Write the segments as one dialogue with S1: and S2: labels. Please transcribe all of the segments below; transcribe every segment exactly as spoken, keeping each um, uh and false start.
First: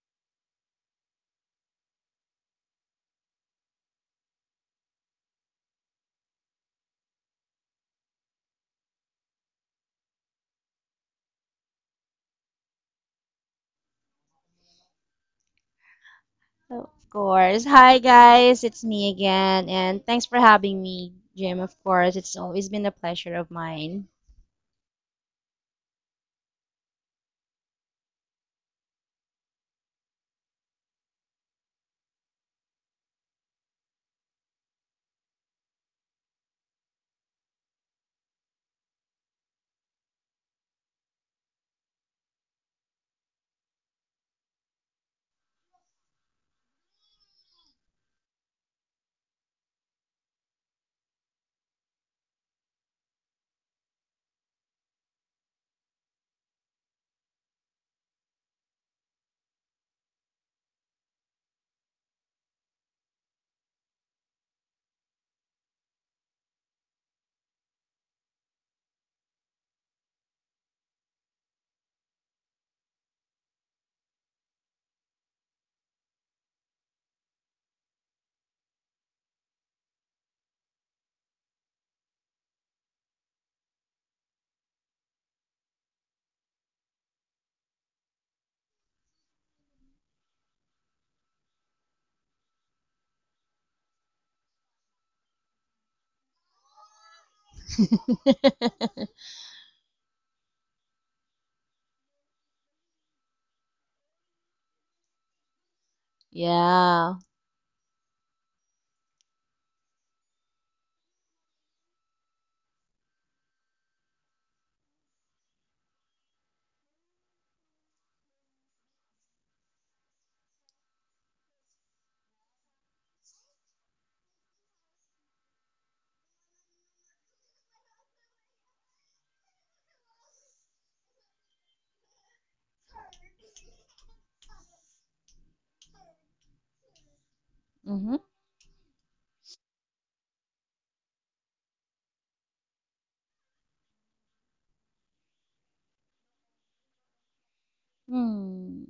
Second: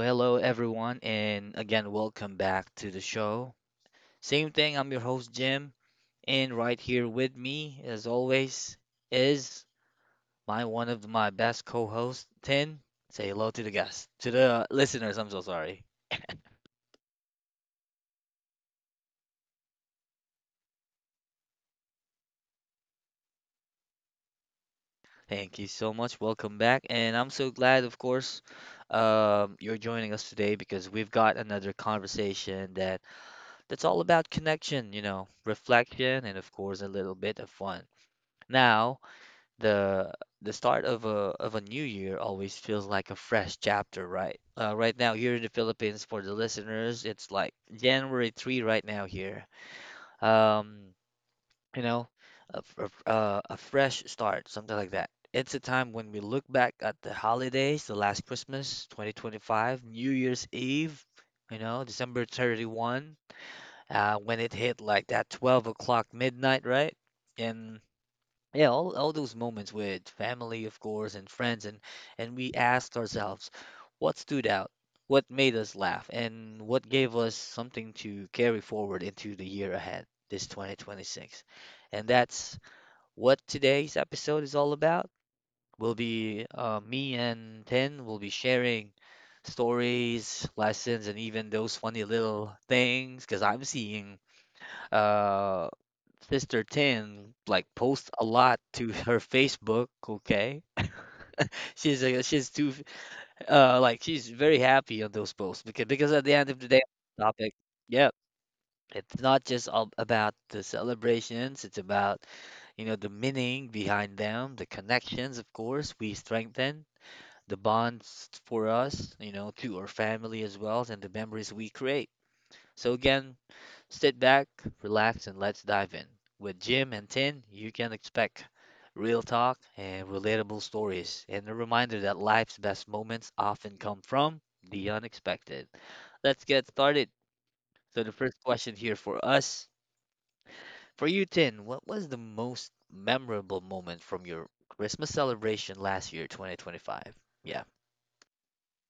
S1: hello everyone, and again, welcome back to the show. Same thing, I'm your host, Jim, and right here with me, as always, is my one of my best co-hosts, Tin. Say hello to the guests, to the listeners. I'm so sorry.
S2: Of course. Hi guys, it's me again, and thanks for having me, Jim. Of course, it's always been a pleasure of mine.
S1: Thank you so much. Welcome back, and I'm so glad, of course, um, you're joining us today because we've got another conversation that that's all about connection, you know, reflection, and of course, a little bit of fun. Now, the the start of a of a new year always feels like a fresh chapter, right? Uh, right now here in the Philippines, for the listeners, it's like January third right now here. Um, you know, a, f- a f- uh, a fresh start, something like that. It's a time when we look back at the holidays, the last Christmas, twenty twenty-five, New Year's Eve, you know, December thirty-first, uh, when it hit like that twelve o'clock midnight, right? And yeah, all, all those moments with family, of course, and friends, and and we asked ourselves what stood out, what made us laugh, and what gave us something to carry forward into the year ahead, this twenty twenty-six. And that's what today's episode is all about. Will be uh, Me and Tin will be sharing stories, lessons, and even those funny little things because I'm seeing, uh Sister Tin like posts a lot to her Facebook, okay? She's uh, she's too, uh like she's very happy on those posts because because at the end of the day
S2: Yeah.
S1: topic, yeah, it's not just all about the celebrations, it's about, you know, the meaning behind them, the connections, of course, we strengthen the bonds for us, you know, to our family as well, and the memories we create. So again, sit back, relax, and let's dive in. With Jim and Tin, you can expect real talk and relatable stories, and a reminder that life's best moments often come from the unexpected. Let's get started. So, the
S2: Mm-hmm.
S1: first question here for us for you, Tin, what was the most memorable moment from your Christmas celebration last year, twenty twenty-five? Yeah.
S2: Hmm.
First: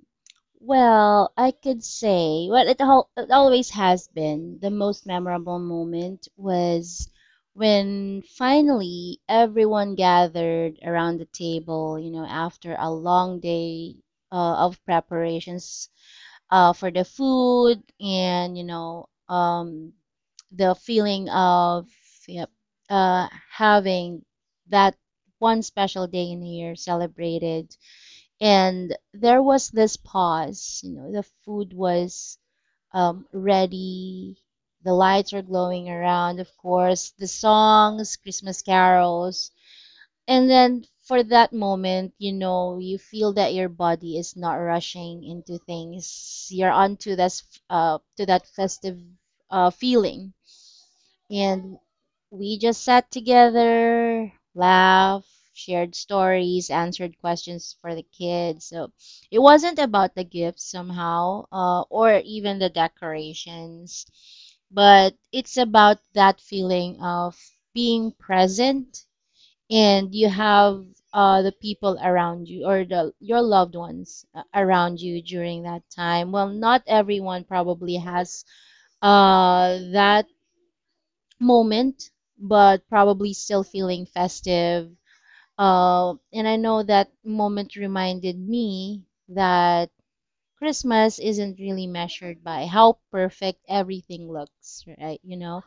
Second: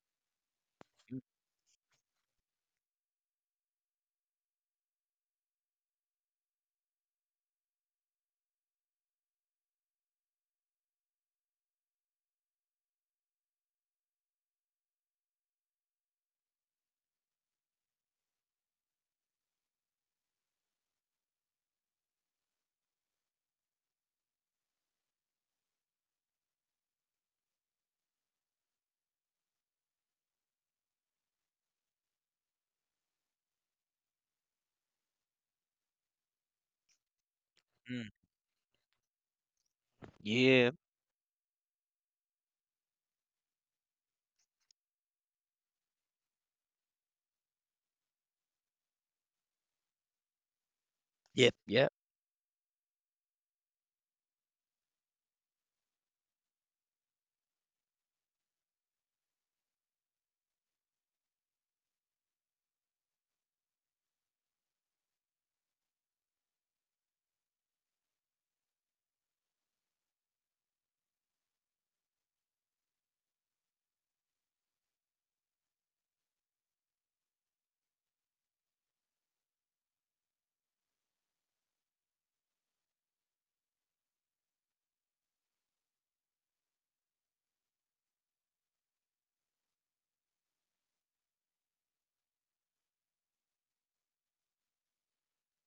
S2: Well, I could say, well, it, al- it always has been. The most memorable moment was when finally everyone gathered around the table, you know, after a long day uh, of preparations uh, for the food, and you know um, the feeling of yep, uh, having that one special day in the year celebrated. And there was this pause. You know, the food was um, ready. The lights were glowing around, of course. The
S1: Mm,
S2: songs, Christmas carols, and
S1: yeah.
S2: then for that moment, you know, you feel that your body is not rushing into things. You're onto this uh to that festive uh feeling.
S1: Yep.
S2: And
S1: Yep.
S2: we just sat together, laughed, shared stories, answered questions for the kids. So it wasn't about the gifts somehow, uh, or even the decorations, but it's about that feeling of being present, and you have uh, the people around you, or the your loved ones uh, around you during that time. Well, not everyone probably has uh, that moment, but probably still feeling festive. Uh, and I know that moment reminded me that Christmas isn't really measured by how perfect everything looks, right? You know,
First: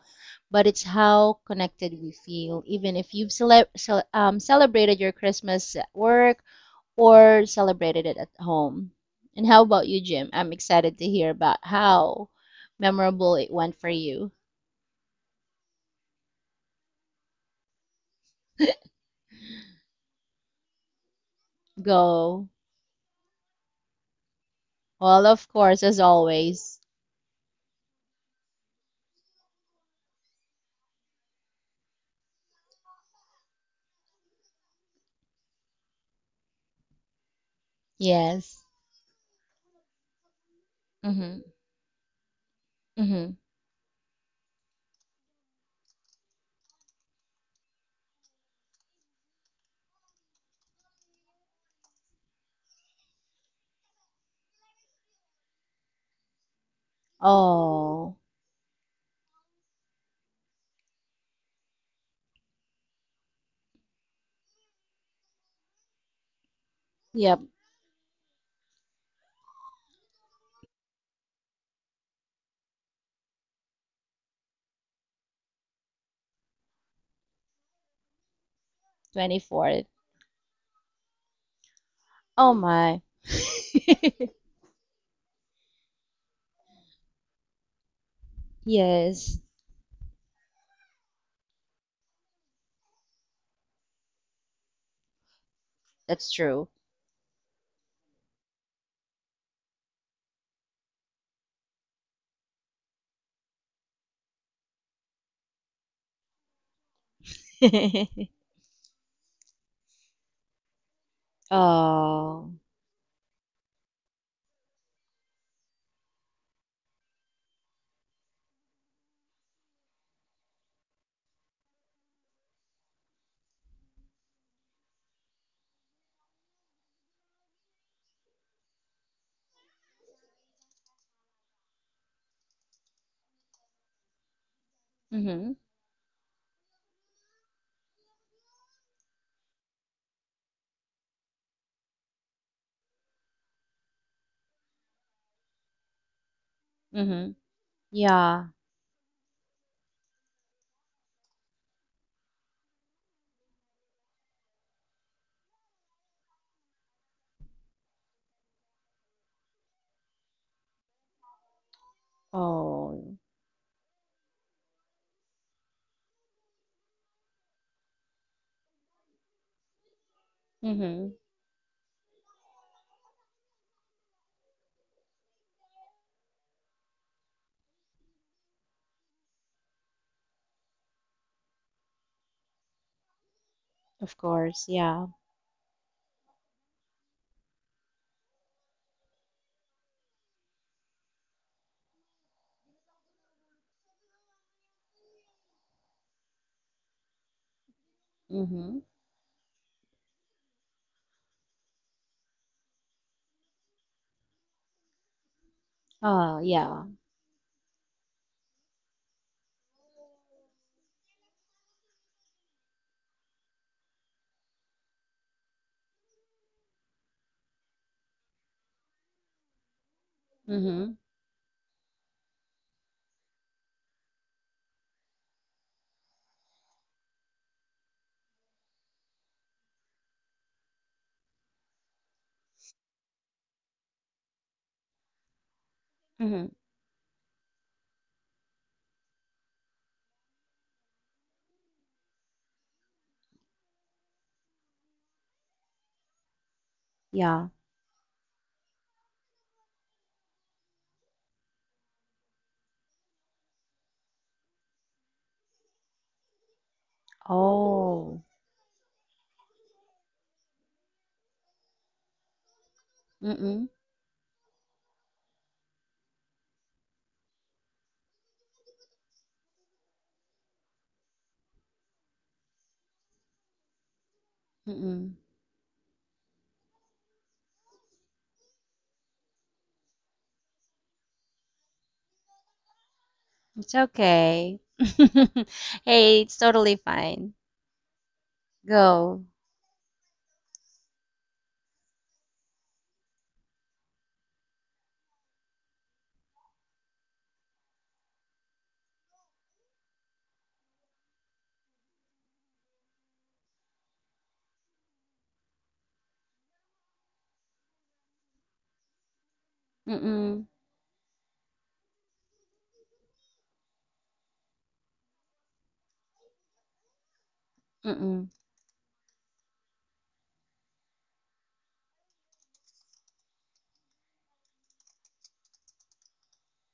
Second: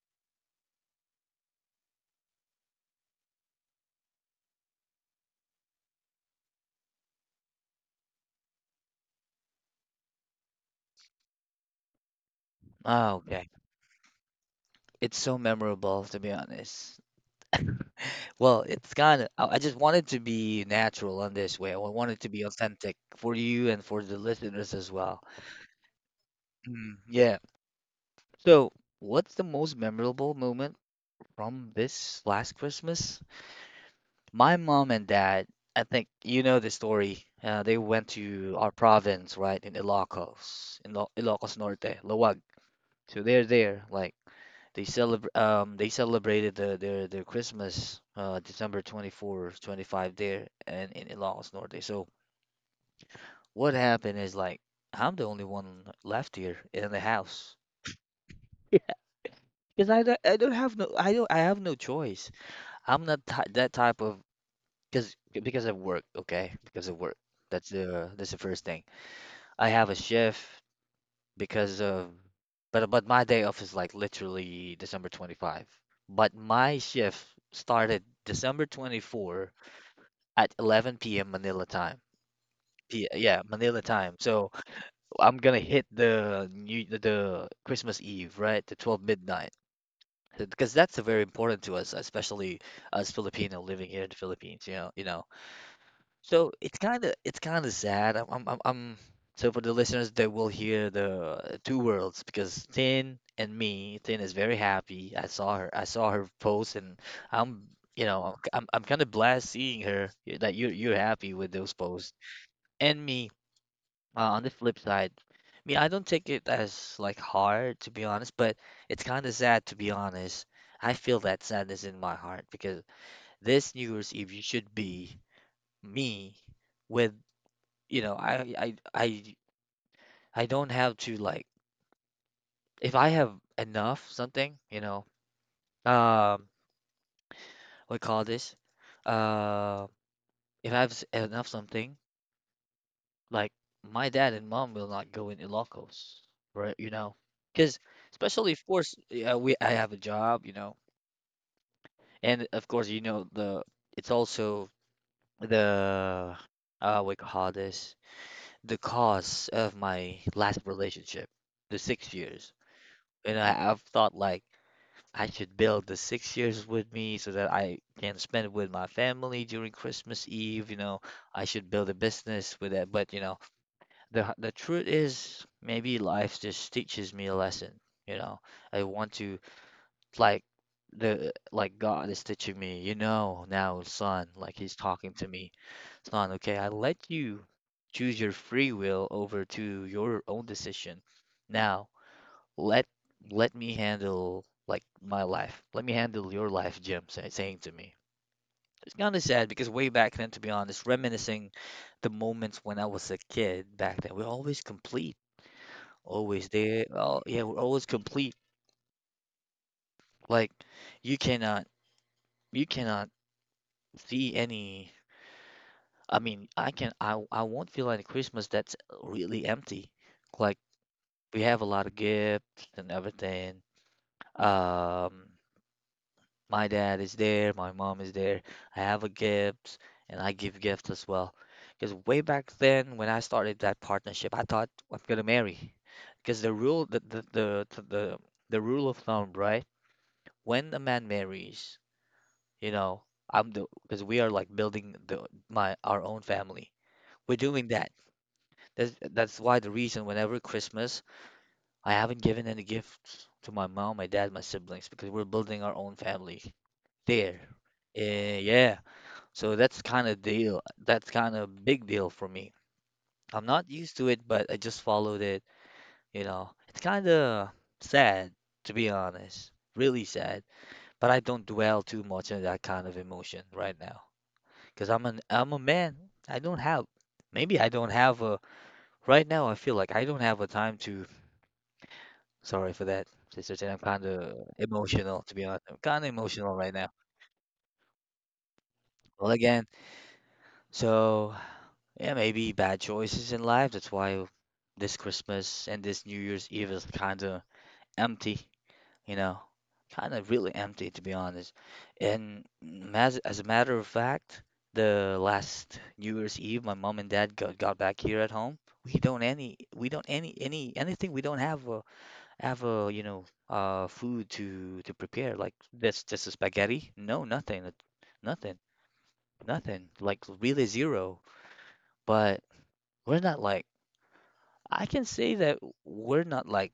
S2: but it's how connected we feel. Even if you've cele- cel- um, celebrated your Christmas at work or celebrated it at home. And how about you, Jim? I'm excited to hear about how
S1: Oh,
S2: memorable
S1: okay.
S2: it went for you.
S1: It's so memorable, to be honest. Well, it's kind of, I I just wanted to be natural on this way. I want it to be
S2: Go.
S1: authentic for you and for the listeners as well.
S2: Well, of course, as always.
S1: Mm, yeah. So, what's the most memorable moment from this last Christmas? My mom and dad, I think you know the story. Uh, they went to
S2: Yes.
S1: our province, right, in Ilocos, in Lo-
S2: Mm-hmm.
S1: Ilocos Norte, Lawag. So
S2: Mm-hmm.
S1: they're there, like they celebrate. Um, they celebrated the, their their Christmas, uh, December twenty-fourth, twenty-five there, and in Ilocos Norte. So what happened is like I'm the only one left here in the house.
S2: Oh.
S1: Yeah. Because I, don't- I don't have no I don't I have no choice. I'm not t that type of because because of work, okay? Because of work.
S2: Yep,
S1: That's the that's the first thing. I have a shift because of but but my day off is like literally December twenty-fifth. But my shift started December twenty-fourth
S2: twenty-fourth.
S1: at eleven p m. Manila time.
S2: Oh my.
S1: P Yeah, Manila time. So I'm gonna hit the new the the Christmas Eve, right? The twelve
S2: Yes,
S1: midnight. Uh, Because that's very important to us, especially as Filipino living here in the Philippines, you know, you know.
S2: that's
S1: So
S2: true.
S1: it's kind of it's kind of sad. I'm, I'm I'm I'm So for the listeners they will hear the two worlds because Tin and me, Tin is very happy. I saw her I saw her post and I'm, you know, I'm I'm kind of blessed seeing her that you you're happy with those posts.
S2: Oh.
S1: And me, uh, on the flip side, I mean, I don't take it as like hard to be honest, but it's kind of sad to be honest. I feel that sadness in my heart because this New Year's Eve you should be me with, you know, I I I I don't have to like if I have enough something, you know,
S2: Mm-hmm.
S1: um, what call this? Uh, if I have s- enough something. Like my dad and mom will not go in Ilocos, right? You know,
S2: Mm-hmm.
S1: because
S2: Yeah.
S1: especially of course, yeah, we I have a job, you know, and of course, you know the it's also the uh we call this the cause of my last relationship, the six years,
S2: Oh.
S1: and I, I've thought like I should build the six years with me so that I can spend it with my family during Christmas Eve, you know.
S2: Mm-hmm.
S1: I should build a business with it, but you know, the the truth is maybe life just teaches me a lesson. You know, I want to, like, the like God is teaching me, you know, now,
S2: Of
S1: "Son," like
S2: course.
S1: he's
S2: Yeah.
S1: talking to me, "Son, okay, I let you choose your free will over to your own decision. Now let, let me handle, like my life, let me handle your life, Jim," say, saying to me.
S2: Mm-hmm.
S1: It's kind of sad because way back then, to be honest, reminiscing the moments when I was a kid back then, we always complete.
S2: Oh,
S1: Always there.
S2: yeah.
S1: All Yeah, we're always complete. Like you cannot you cannot see any, I mean, I can I I won't feel like Christmas that's really empty. Like
S2: Mm-hmm.
S1: we have a lot of gifts and everything. Um my dad is there, my mom is there. I have a gift and I give gifts as well. Because way back then when I started that partnership, I thought I'm gonna marry. Because
S2: Mm-hmm.
S1: the rule the the, the the the the rule of thumb, right? When a man marries, you know, I'm the because we are like building the my our own family. We're
S2: Yeah.
S1: doing that. That's that's why the reason whenever Christmas, I haven't given any gifts to my mom, my dad, my siblings, because we're building our own family there.
S2: Oh.
S1: Eh, yeah. So that's kind of deal. That's kind of big deal for me. I'm not
S2: Mm-mm.
S1: used to it, but I just followed it, you know. It's kind of sad, to be honest. Really sad, but I don't dwell too much on that kind of emotion right now. Because I'm
S2: Mm-mm.
S1: an I'm a man. I don't have, maybe I don't have a, right now I feel like I don't have a time to, sorry for that, Sister Jen.
S2: It's
S1: I'm kinda
S2: okay.
S1: emotional, to be honest. I'm kinda
S2: Hey, it's
S1: emotional right
S2: totally
S1: now.
S2: fine. Go.
S1: Well again, so yeah, maybe bad choices in life. That's why this Christmas and this New Year's Eve is kinda empty. You know, kind of really empty, to be honest. And mm, as as a matter of fact, the last New Year's Eve, my mom and dad got, got back here at home. We don't any we don't any
S2: Mm-mm.
S1: any anything. We don't have a Have a, you know, uh, food to to prepare like this, just a spaghetti. No, nothing, uh,
S2: Mm-mm.
S1: nothing, nothing. Like really zero. But we're not like I can say that we're not like,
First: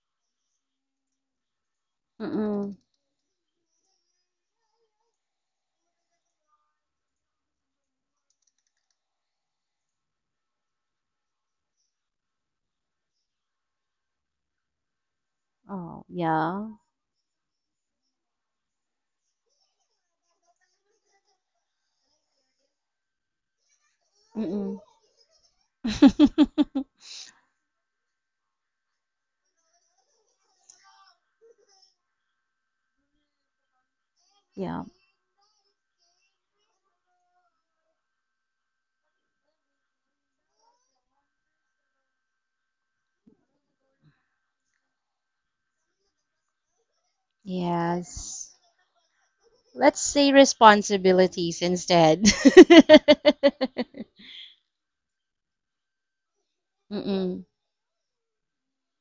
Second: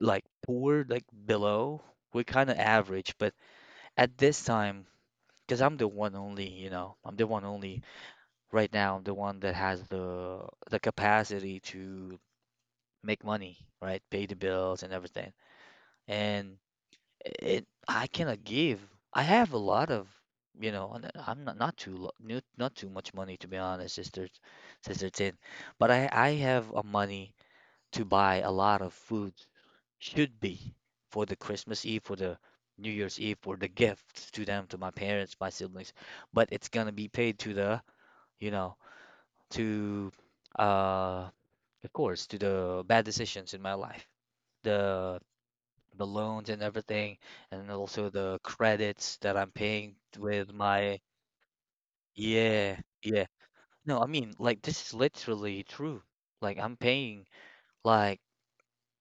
S1: like poor, like below. We're kind of
S2: Mm-mm.
S1: average, but at this time, because I'm the one only, you know, I'm the one only right now. I'm the one that has the the capacity to make money, right? Pay the bills and everything.
S2: Oh,
S1: And
S2: yeah.
S1: it, I cannot give. I have a lot of, you know, and uh, I'm not not too lo- not not too much money, to be honest, sister,
S2: Mm-mm.
S1: sister Tin. But I I have a money to buy a lot of food, should be, for the Christmas Eve, for the New Year's Eve, for the gifts to them, to
S2: Yeah.
S1: my parents, my siblings. But it's gonna be paid to the, you know, to, uh of course, to the bad decisions in my life. The the loans and everything, and also the
S2: Yes.
S1: credits that I'm paying
S2: Let's say
S1: with my,
S2: responsibilities instead.
S1: yeah, yeah. No, I mean, like this is literally true. Like I'm paying,
S2: Mm-mm.
S1: like,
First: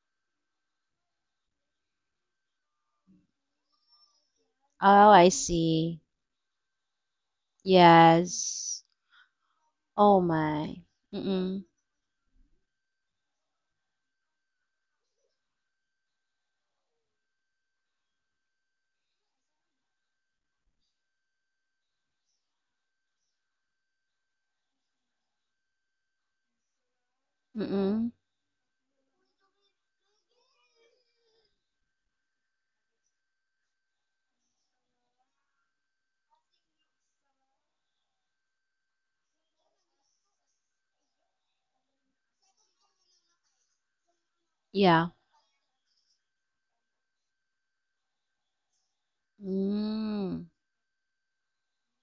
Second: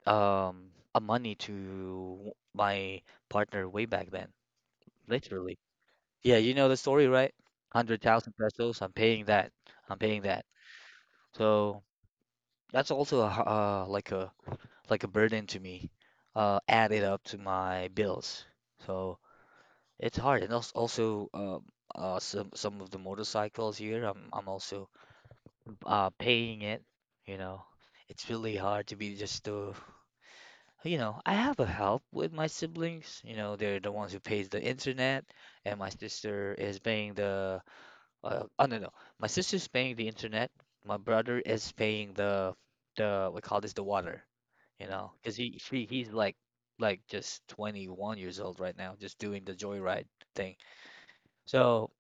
S1: um a money to my partner way back then.
S2: Oh, I
S1: Literally.
S2: see.
S1: Yeah, you know the story, right? one hundred thousand pesos,
S2: Yes.
S1: I'm paying that. I'm
S2: Oh
S1: paying that.
S2: my. Mm-mm.
S1: So that's also a, h- uh, like a, like a burden to me, uh, added up to my bills. So it's hard. And also, also um uh, some some of the motorcycles here, I'm I'm also, uh, paying it. You know,
S2: Mm-mm.
S1: it's really hard to be just to, you know, I have a help with my siblings. You know, they're the ones who pays the internet, and my sister is paying the, Uh, oh no, no. My sister's paying the internet. My brother is paying the, the we call this the water, you
S2: Yeah.
S1: know, because he she he's like like just twenty-one years old right now, just doing the joyride
S2: Mm.
S1: thing. So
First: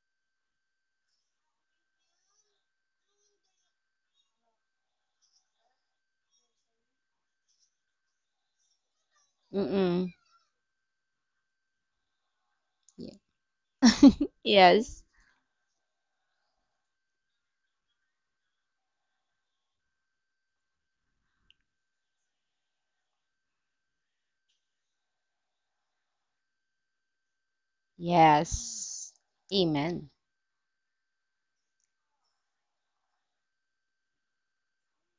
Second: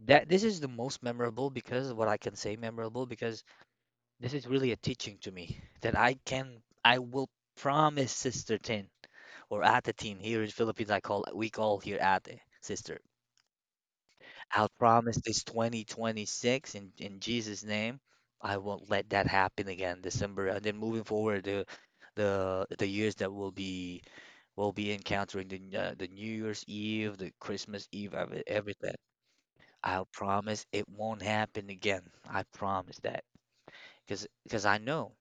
S1: that this is the most memorable, because what I can say memorable, because this is really a teaching to me that I can I will promise Sister Tin or Ate
S2: Mm-mm.
S1: Tin. Here in Philippines I call we call here Ate sister.
S2: Yeah.
S1: I'll
S2: Yes.
S1: promise this twenty twenty-six, in, in Jesus' name, I won't let that happen again, December. And then, moving forward, the the the years that we'll be we'll be encountering, the uh, the New Year's Eve, the Christmas Eve, ev- everything.
S2: Yes.
S1: I'll
S2: Amen.
S1: promise it won't happen again. I promise that, because because I know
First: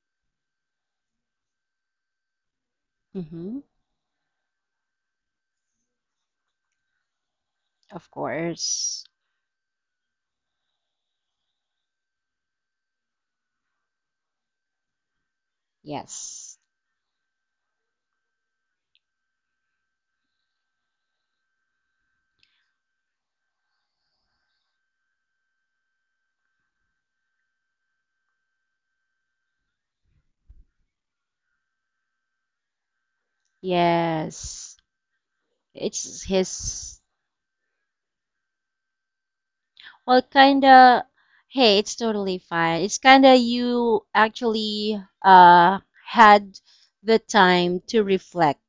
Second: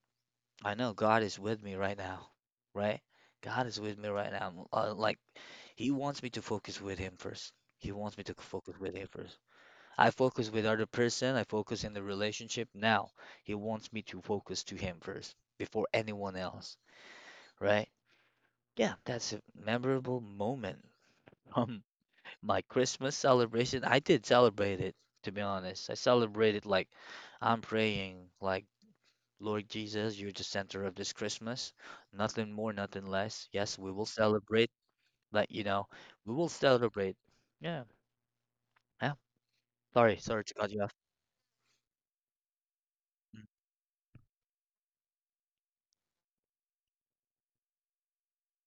S1: I know God is with me right now, right?
S2: Mm-hmm.
S1: God is with me right now. Uh, like, he wants me to focus with him first. He
S2: Of
S1: wants me to focus with
S2: course.
S1: him first. I focus with other person, I focus in the relationship. Now he wants me to focus to him first before anyone
S2: Yes.
S1: else, right? Yeah, that's a memorable moment from my Christmas celebration. I did celebrate it, to be honest. I celebrated like I'm praying, like, Lord Jesus, you're the center of this Christmas. Nothing more, nothing less. Yes, we will celebrate,
S2: Yes.
S1: like, you know,
S2: It's
S1: we will
S2: his,
S1: celebrate. Yeah. Yeah. Sorry,
S2: well,
S1: sorry to cut you off.
S2: kinda, hey, it's totally fine. It's kinda
S1: Mm,
S2: you actually uh had the time to reflect.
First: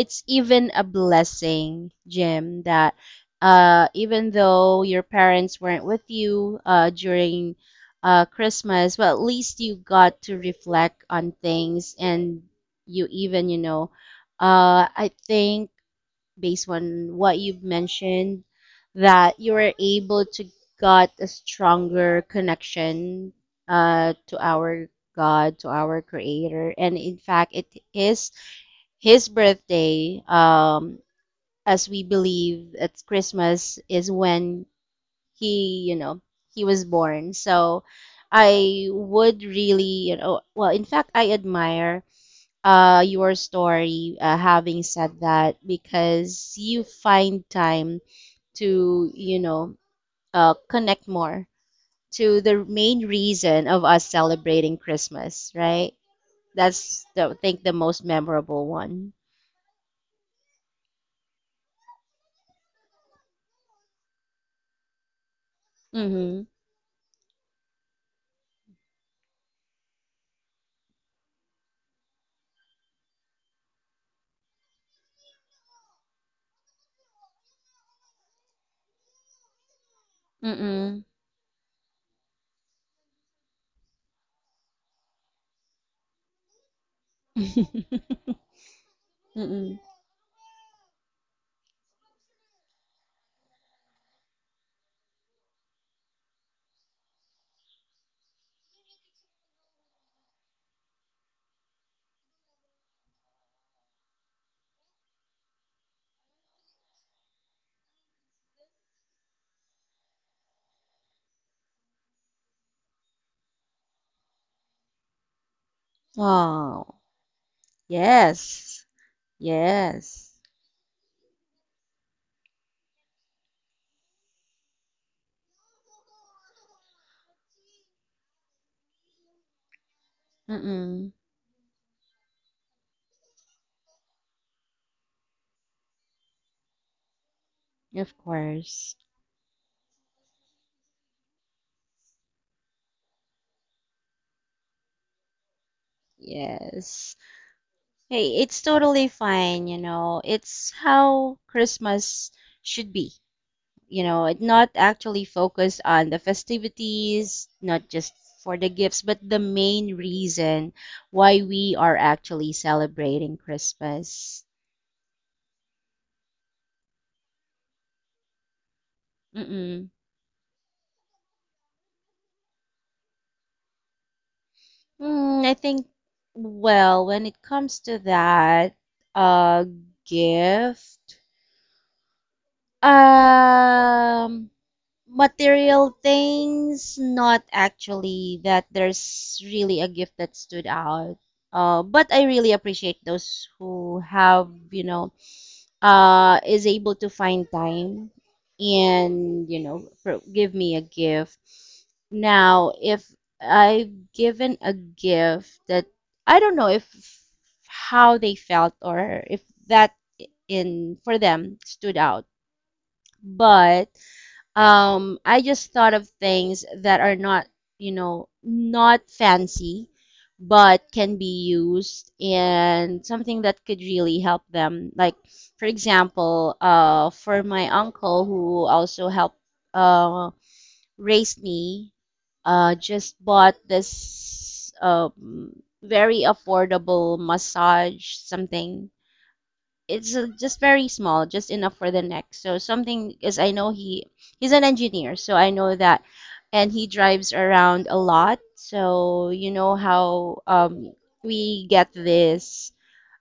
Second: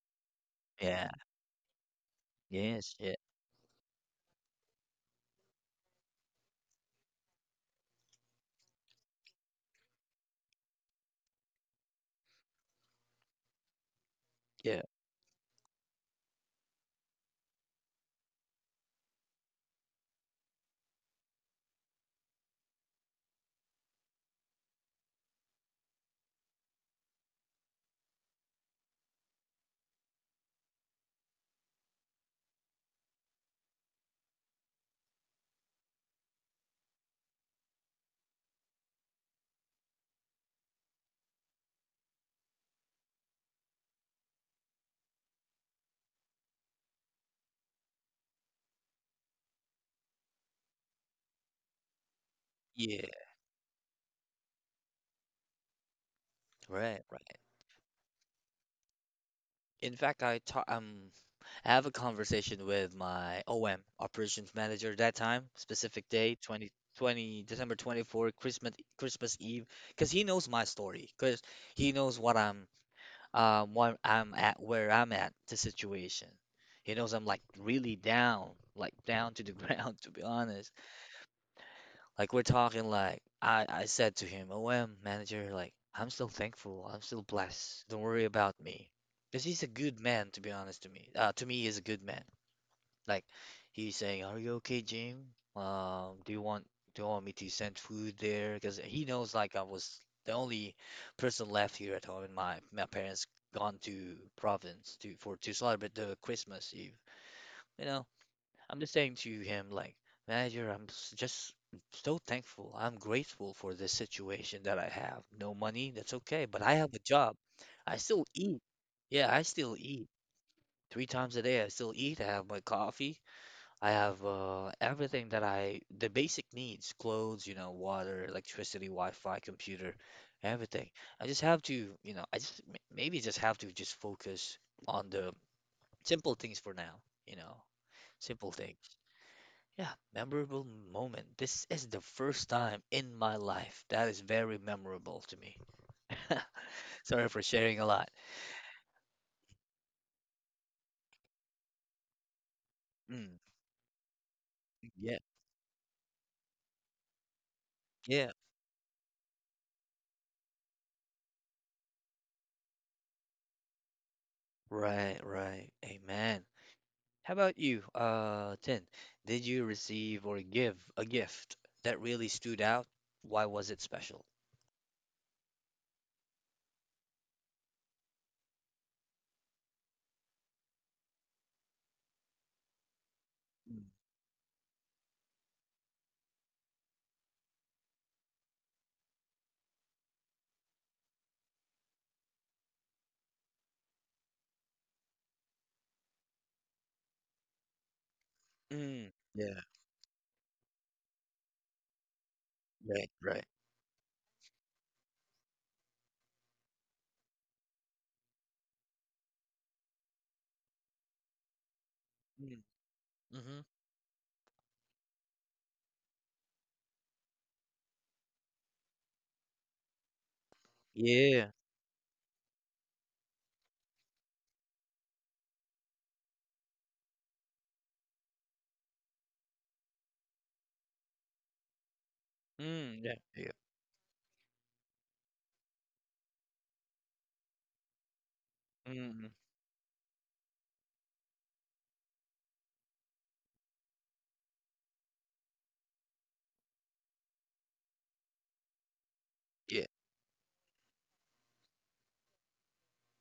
S2: It's even a
S1: yeah.
S2: blessing, Jim, that
S1: Yes. Yeah.
S2: uh, even though your parents weren't with you uh, during uh, Christmas, well, at least you got to reflect on things, and you even, you know,
S1: Yeah.
S2: uh, I think based on what you've mentioned, that you were able to got a stronger connection uh, to our God, to our Creator. And in fact, it is his birthday, um, as we believe it's Christmas, is when he, you know, he was born. So I would really, you know, well, in fact, I admire uh, your story, uh, having said that, because you find time to, you know, uh, connect more to the main
S1: Yeah.
S2: reason of us celebrating Christmas, right?
S1: Right,
S2: That's the, I
S1: right.
S2: think the most memorable one.
S1: In fact, I ta um, I have a conversation with my O M, operations manager, that time, specific day,
S2: Mm-hmm.
S1: twenty twenty December twenty fourth, Christmas Christmas Eve, because he knows my story, because he knows what I'm um what I'm at, where I'm at, the situation. He knows I'm like really down, like down to the ground, to be honest.
S2: Mm-mm.
S1: Like, we're talking like, I I said to him, "O M manager, like I'm still thankful. I'm still blessed. Don't
S2: Mm-mm.
S1: worry about me." Because he's a good man, to be honest, to me. Uh, to me, he's a good man. Like, he's saying, "Are you okay, Jim? Um, do you want, do you want me to send food there?" Because he knows, like, I was the only person left here at home, and my my parents gone to province to for to celebrate the Christmas Eve. You know. I'm just saying to him, like, manager, I'm s- just so thankful. I'm grateful for this situation that I have. No money, that's okay, but I have a
S2: Oh,
S1: job. I still eat.
S2: yes.
S1: Yeah, I still eat.
S2: Yes.
S1: Three times a day, I still eat. I have my coffee. I have uh, everything that I, the basic needs, clothes, you know, water, electricity, Wi-Fi, computer, everything.
S2: Mm-mm.
S1: I just have to, you know, I just m- maybe just have to just focus on the simple things for now, you know,
S2: Of
S1: simple things.
S2: course.
S1: Yeah, memorable moment. This is the first time in my life that is very memorable to me.
S2: Yes.
S1: Sorry for sharing a lot.
S2: Hey, it's totally fine, you know. It's how Christmas should be.
S1: Mm,
S2: You know, it not
S1: yeah,
S2: actually focused on the festivities, not just
S1: yeah.
S2: for the gifts, but the main reason why we are actually celebrating Christmas.
S1: Right, right. Amen. How about you, uh, Tin? Did you
S2: Mm-mm.
S1: receive or give a gift that really stood out? Why was it special?
S2: Mm, I think, well, when it comes to that, uh, gift,
S1: Mm,
S2: um, material things, not actually that there's really a gift that stood out. Uh, but I really appreciate those who have, you know, uh, is able to find time
S1: mm,
S2: and,
S1: yeah,
S2: you know, pro- give me a gift. Now, if
S1: right, right.
S2: I've given a gift that I don't know if how they felt, or if that in for them stood out,
S1: Mm, mm-hmm.
S2: but um, I just thought of things that are not, you know, not fancy, but can be
S1: Yeah.
S2: used, and something that could really help them. Like, for example, uh, for my uncle who also helped uh, raise me, uh,
S1: Mm,
S2: just
S1: yeah, yeah.
S2: bought this um, very affordable massage something.
S1: Mm,
S2: It's uh, just very small, just enough for the neck. So something, because I know he he's an engineer, so I know that, and he drives around a lot. So you know
S1: yeah,
S2: how um, we get this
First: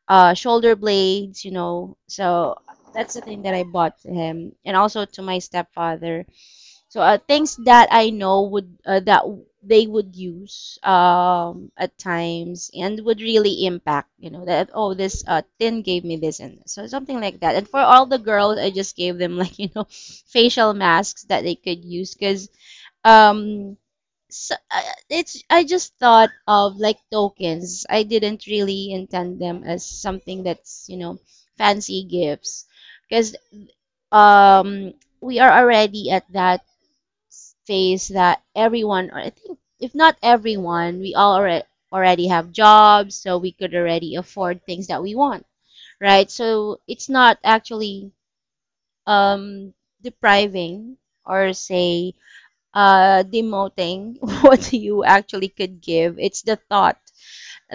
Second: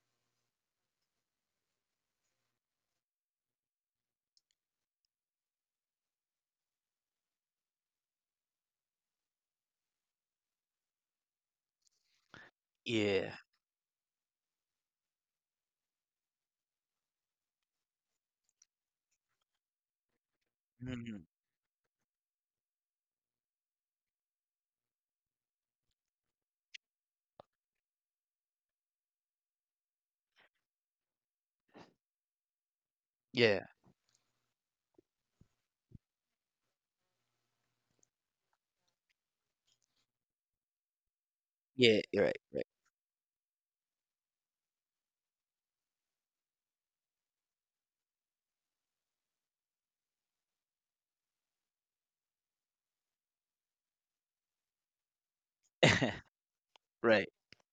S2: uh, shoulder blades, you know. So that's the thing that I bought to him, and also to my stepfather. So uh, things that I know would uh, that w- they would use um, at times and would
S1: yeah.
S2: really impact, you know, that oh this uh, tin gave me this and this. So something like that. And for all the girls, I just gave them like you know facial masks
S1: Mm,
S2: that they could use because um so, uh, it's I just thought of like tokens. I didn't really intend them as something that's, you know, fancy gifts, because
S1: yeah,
S2: um we are already at that phase that everyone, or I think if not everyone, we all already
S1: yeah, you're
S2: already
S1: right,
S2: have jobs, so we could already afford things that we want, right? So it's not actually um, depriving, or say uh, demoting what you actually could
S1: right.
S2: give. It's the thought
S1: Right.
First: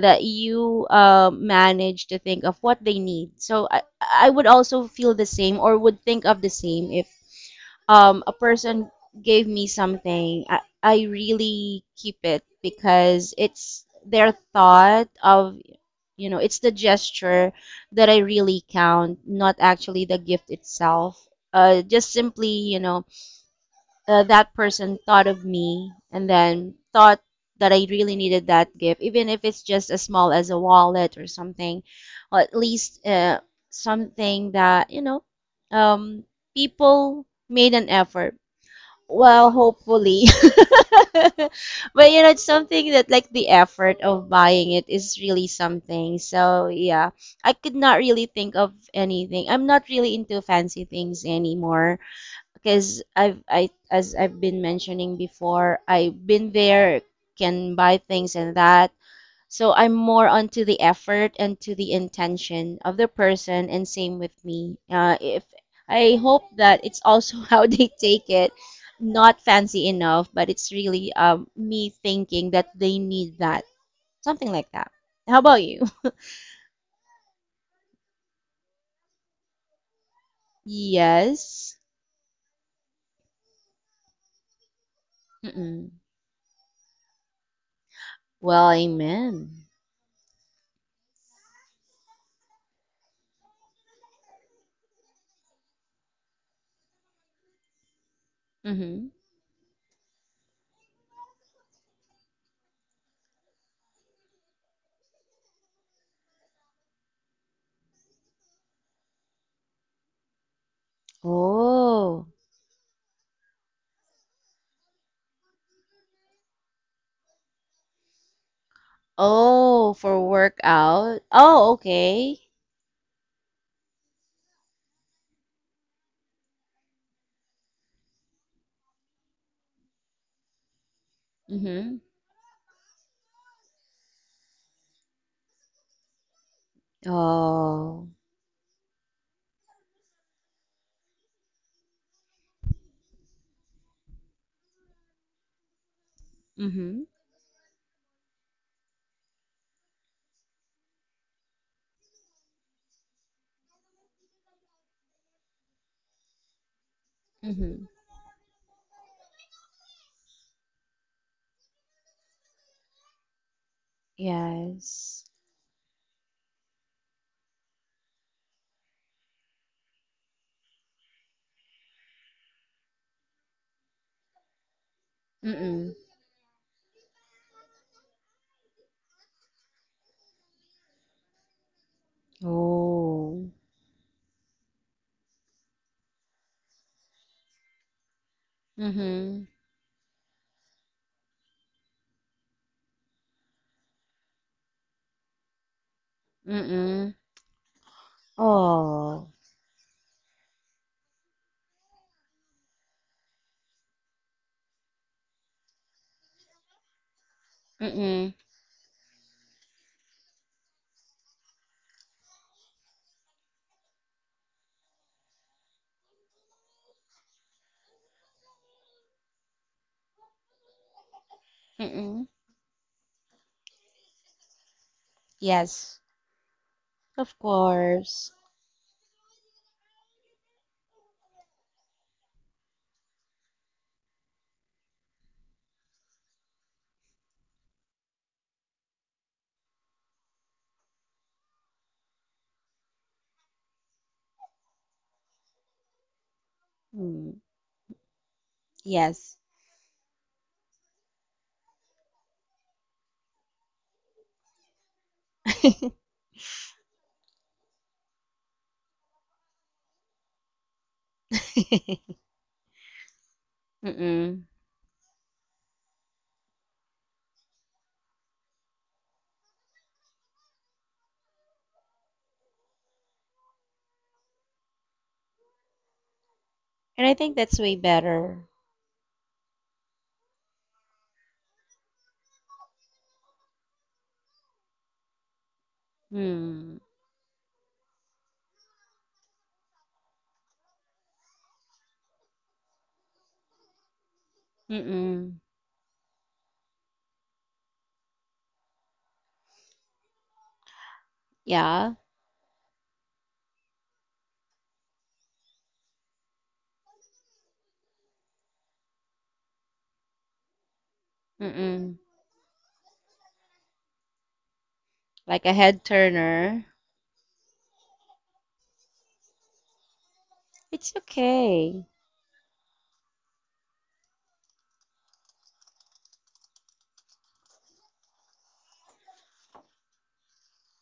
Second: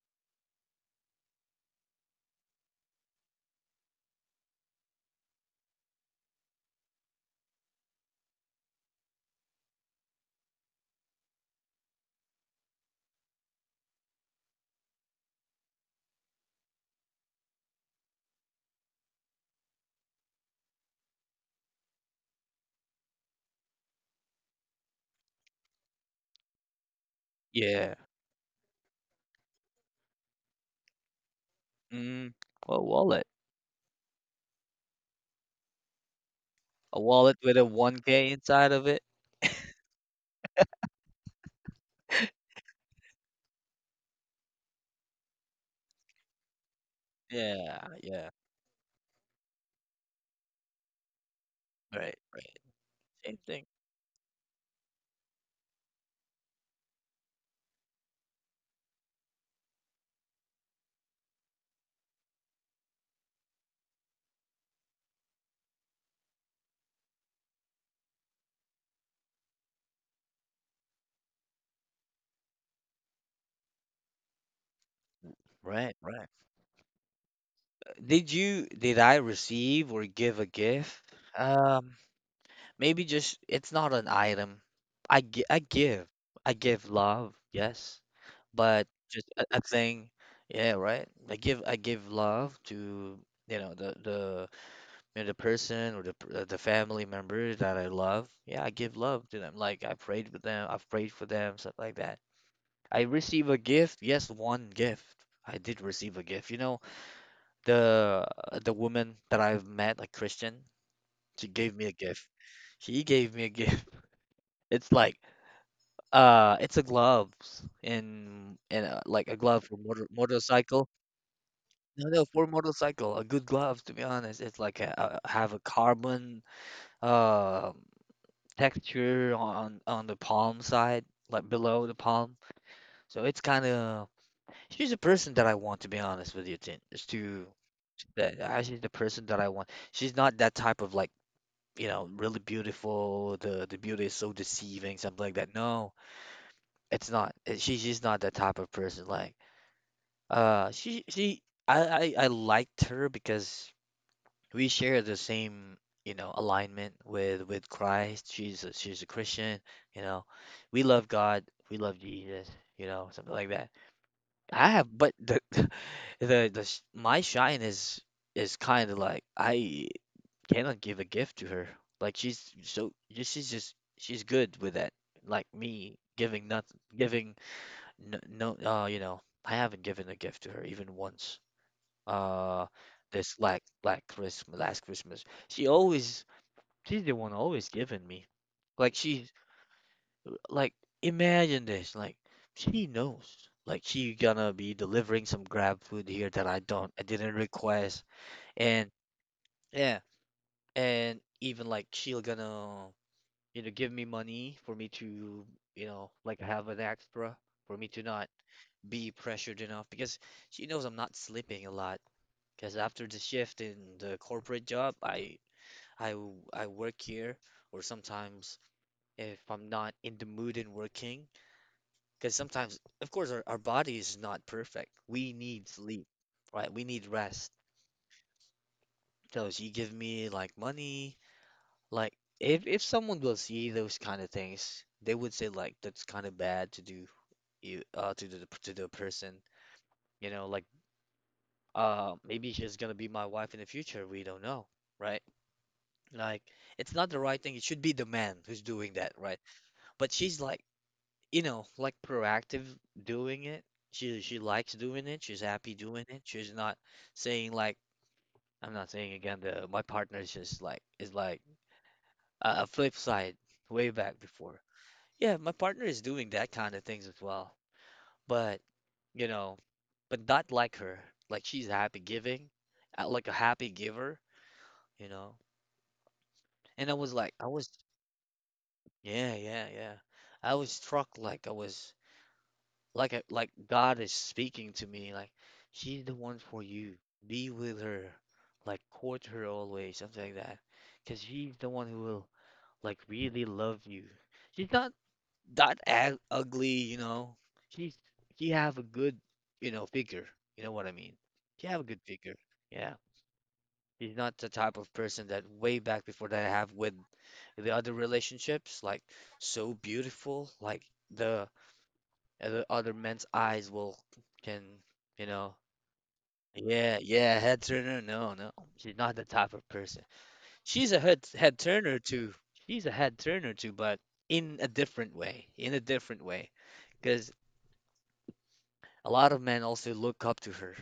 S2: that you uh, manage to think of what they need. So I, I would also feel the same, or would think of the same, if um a person gave me something, I, I really keep it because it's their thought of, you know, it's the gesture that I really count, not actually the gift itself. Uh, just simply, you know, uh, that person thought of me, and then thought that I
S1: Yeah.
S2: really needed that gift, even if it's just as small as a wallet or something,
S1: Mm.
S2: or at
S1: What
S2: least
S1: wallet?
S2: uh, something that, you know, um,
S1: A
S2: people
S1: wallet with a
S2: made an
S1: one k
S2: effort.
S1: inside of it?
S2: Well, hopefully. But you know, it's something that like the effort of buying it is really something. So yeah, I could
S1: Yeah,
S2: not really
S1: yeah.
S2: think of anything. I'm not really into fancy things anymore
S1: Right, right.
S2: because
S1: Same
S2: I've
S1: thing.
S2: I as I've been mentioning before, I've been there, can buy things and that. So I'm more onto the effort and to the intention of the person, and same with me. Uh, if I hope that it's also how they take it, not fancy enough, but it's really um, me thinking that they need that, something like that. How about you?
S1: Right, right. Uh, Did you did I receive or give a gift?
S2: Yes.
S1: Um, Maybe, just it's not an item. I gi- I
S2: Mm-mm.
S1: give. I give love, yes,
S2: Well,
S1: but just a, a
S2: amen.
S1: thing. Yeah, right. I give I give love to, you know, the the and the person, or the uh, the family member that I love, yeah, I give
S2: Mm-hmm.
S1: love to them. Like, I prayed with them, I've prayed for them, stuff like that. I receive a gift, yes, one gift. I did receive a gift. You know, the uh, the woman that I've met, a Christian, she gave me a gift.
S2: Oh.
S1: She gave me a gift. It's like uh, it's a gloves and and uh, like a glove for
S2: Oh,
S1: motor
S2: for
S1: motorcycle.
S2: workout. Oh,
S1: No, no,
S2: okay.
S1: for motorcycle, a good glove. To be honest, it's like a, a have a carbon. Um, Texture on on the palm side, like below the
S2: Mm-hmm.
S1: palm. So it's kind of, she's a person that I want, to be honest with you, Tin. Just to
S2: Oh.
S1: that, uh, she's the person that I want. She's not that type of, like, you know, really beautiful. The the beauty is so deceiving, something like that. No,
S2: Mm-hmm.
S1: it's not. Uh, She she's not that type of person. Like, uh, she she I I, I liked her because we share the same, you know, alignment with with
S2: Mm-hmm.
S1: Christ. She's a, she's a Christian, you know. We love God, we love Jesus, you know, something like that. I have, but
S2: Yes.
S1: the the, the sh- my shine is is kind of like, I cannot give a gift to her. Like, she's so she's just she's good with that. Like, me
S2: Mm-mm.
S1: giving nothing, giving no, no, uh you know, I haven't given a gift to her even once. Uh this
S2: Oh.
S1: like like Christmas, last Christmas. She always she's the one always giving me. Like she's,
S2: Mm-hmm.
S1: like, imagine this, like she knows. Like she gonna be delivering some grab food here that I don't I
S2: Mm-mm.
S1: didn't request. And
S2: Oh.
S1: yeah, and even like she'll gonna, you know, give me money for me to, you know, like have an extra, for me to not
S2: Mm-mm.
S1: be pressured enough, because she knows I'm not sleeping a lot, because after the shift in the corporate job, I I w- I work here, or sometimes, if I'm not in the mood in working,
S2: Mm-mm.
S1: because sometimes, of course, our, our body is not perfect. We need
S2: Yes.
S1: sleep, right? We need
S2: Of
S1: rest.
S2: course.
S1: So if you give me like money, like, if if someone will see those kind of things, they would say like that's kind of bad to do you, uh to the to the person, you know, like, uh maybe she's gonna be my wife in the future. We don't know, right? Like it's not the
S2: Mm.
S1: right thing. It should be the man who's doing that,
S2: Yes.
S1: right? But she's like, you know, like proactive doing it. She she likes doing it. She's happy doing it. She's not saying like, I'm not saying again, the my partner is just like, is like
S2: Mm-mm.
S1: a, a flip side, way back
S2: And
S1: before. Yeah, my partner is doing that kind of things as well. But, you know, but not like her. Like, she's happy giving, uh, like a happy giver, you know. And I was
S2: I
S1: like,
S2: think
S1: I
S2: that's
S1: was,
S2: way better.
S1: yeah, yeah, yeah. I was struck, like I was like a, like God is speaking to me, like, "She's the one for
S2: Mm.
S1: you, be with her, like court her always," something like that, because she's the one who will, like, really love you. She's not
S2: Mm-mm.
S1: that ag- ugly, you know. She's she have a good, you know, figure, you know what I mean, she have a
S2: Yeah.
S1: good figure, yeah. She's not the type of person that way back before that I have with the other relationships, like so beautiful, like the
S2: Mm-mm.
S1: other other men's eyes will, can, you
S2: Like a
S1: know.
S2: head turner.
S1: Yeah, yeah, head turner. No, no, she's not the type of person. She's
S2: It's
S1: a head head
S2: okay.
S1: turner too. She's a head turner too, but in a different way, in a different way because a lot of men also look up to her.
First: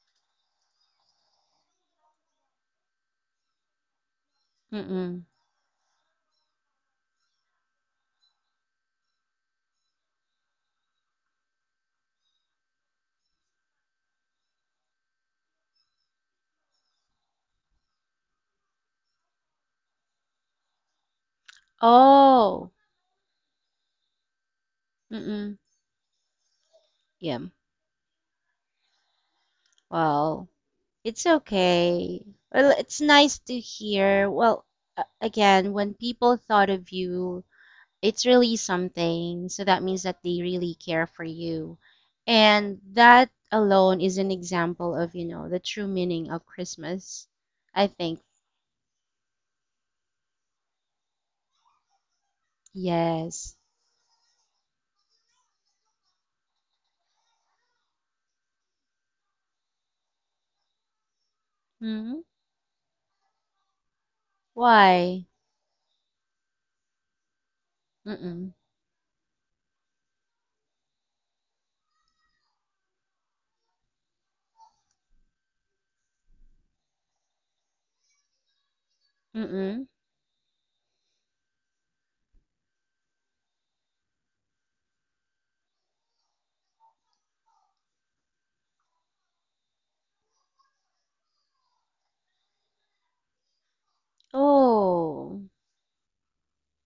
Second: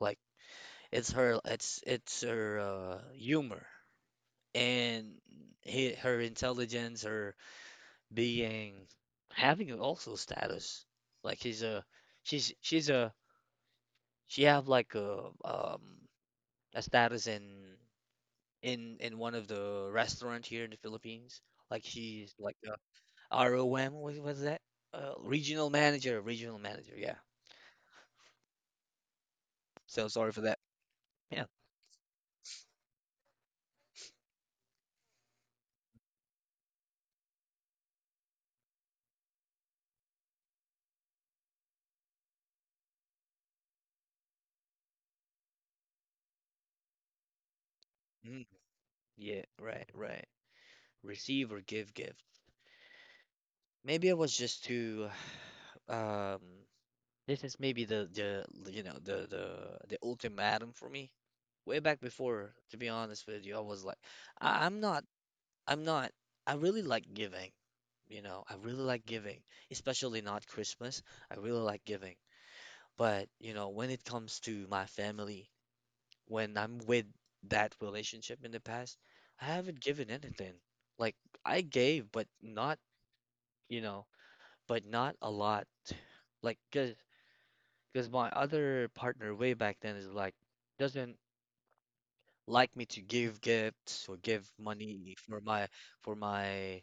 S1: Like, it's her, it's it's her uh, humor and,
S2: Mm-mm.
S1: he, her intelligence, her being, having also status. Like she's a she's she's a she have, like, a um a status in in in one of the restaurant here in the Philippines. Like she's like
S2: Oh.
S1: a R O M. What was that? Uh,
S2: Mm-mm.
S1: regional manager. Regional manager. Yeah.
S2: Yeah.
S1: So sorry for
S2: Wow.
S1: that.
S2: It's
S1: Yeah.
S2: okay. Well, it's nice to hear. Well, a- again, when people thought of you, it's really something. So that means that they really care for you. And that alone is an example of, you know, the true meaning of Christmas. I think.
S1: Mm, yeah. Right. Right. Receive or give gift.
S2: Yes.
S1: Maybe I was just too. Um. This is maybe the the you know the the the ultimatum for me. Way back
S2: Hmm.
S1: before, to be honest with you, I was like, I, I'm not.
S2: Why?
S1: I'm not. I really like giving. You know,
S2: Mm-mm.
S1: I really like giving, especially not Christmas. I really like giving. But, you know, when it comes to my family, when I'm with that relationship in the past, I haven't
S2: Mm-mm.
S1: given anything. Like, I gave, but not, you know, but not a lot. Like, cause, cause my other partner way back then is like, doesn't like me to give gifts or give money
S2: Oh,
S1: for my, for my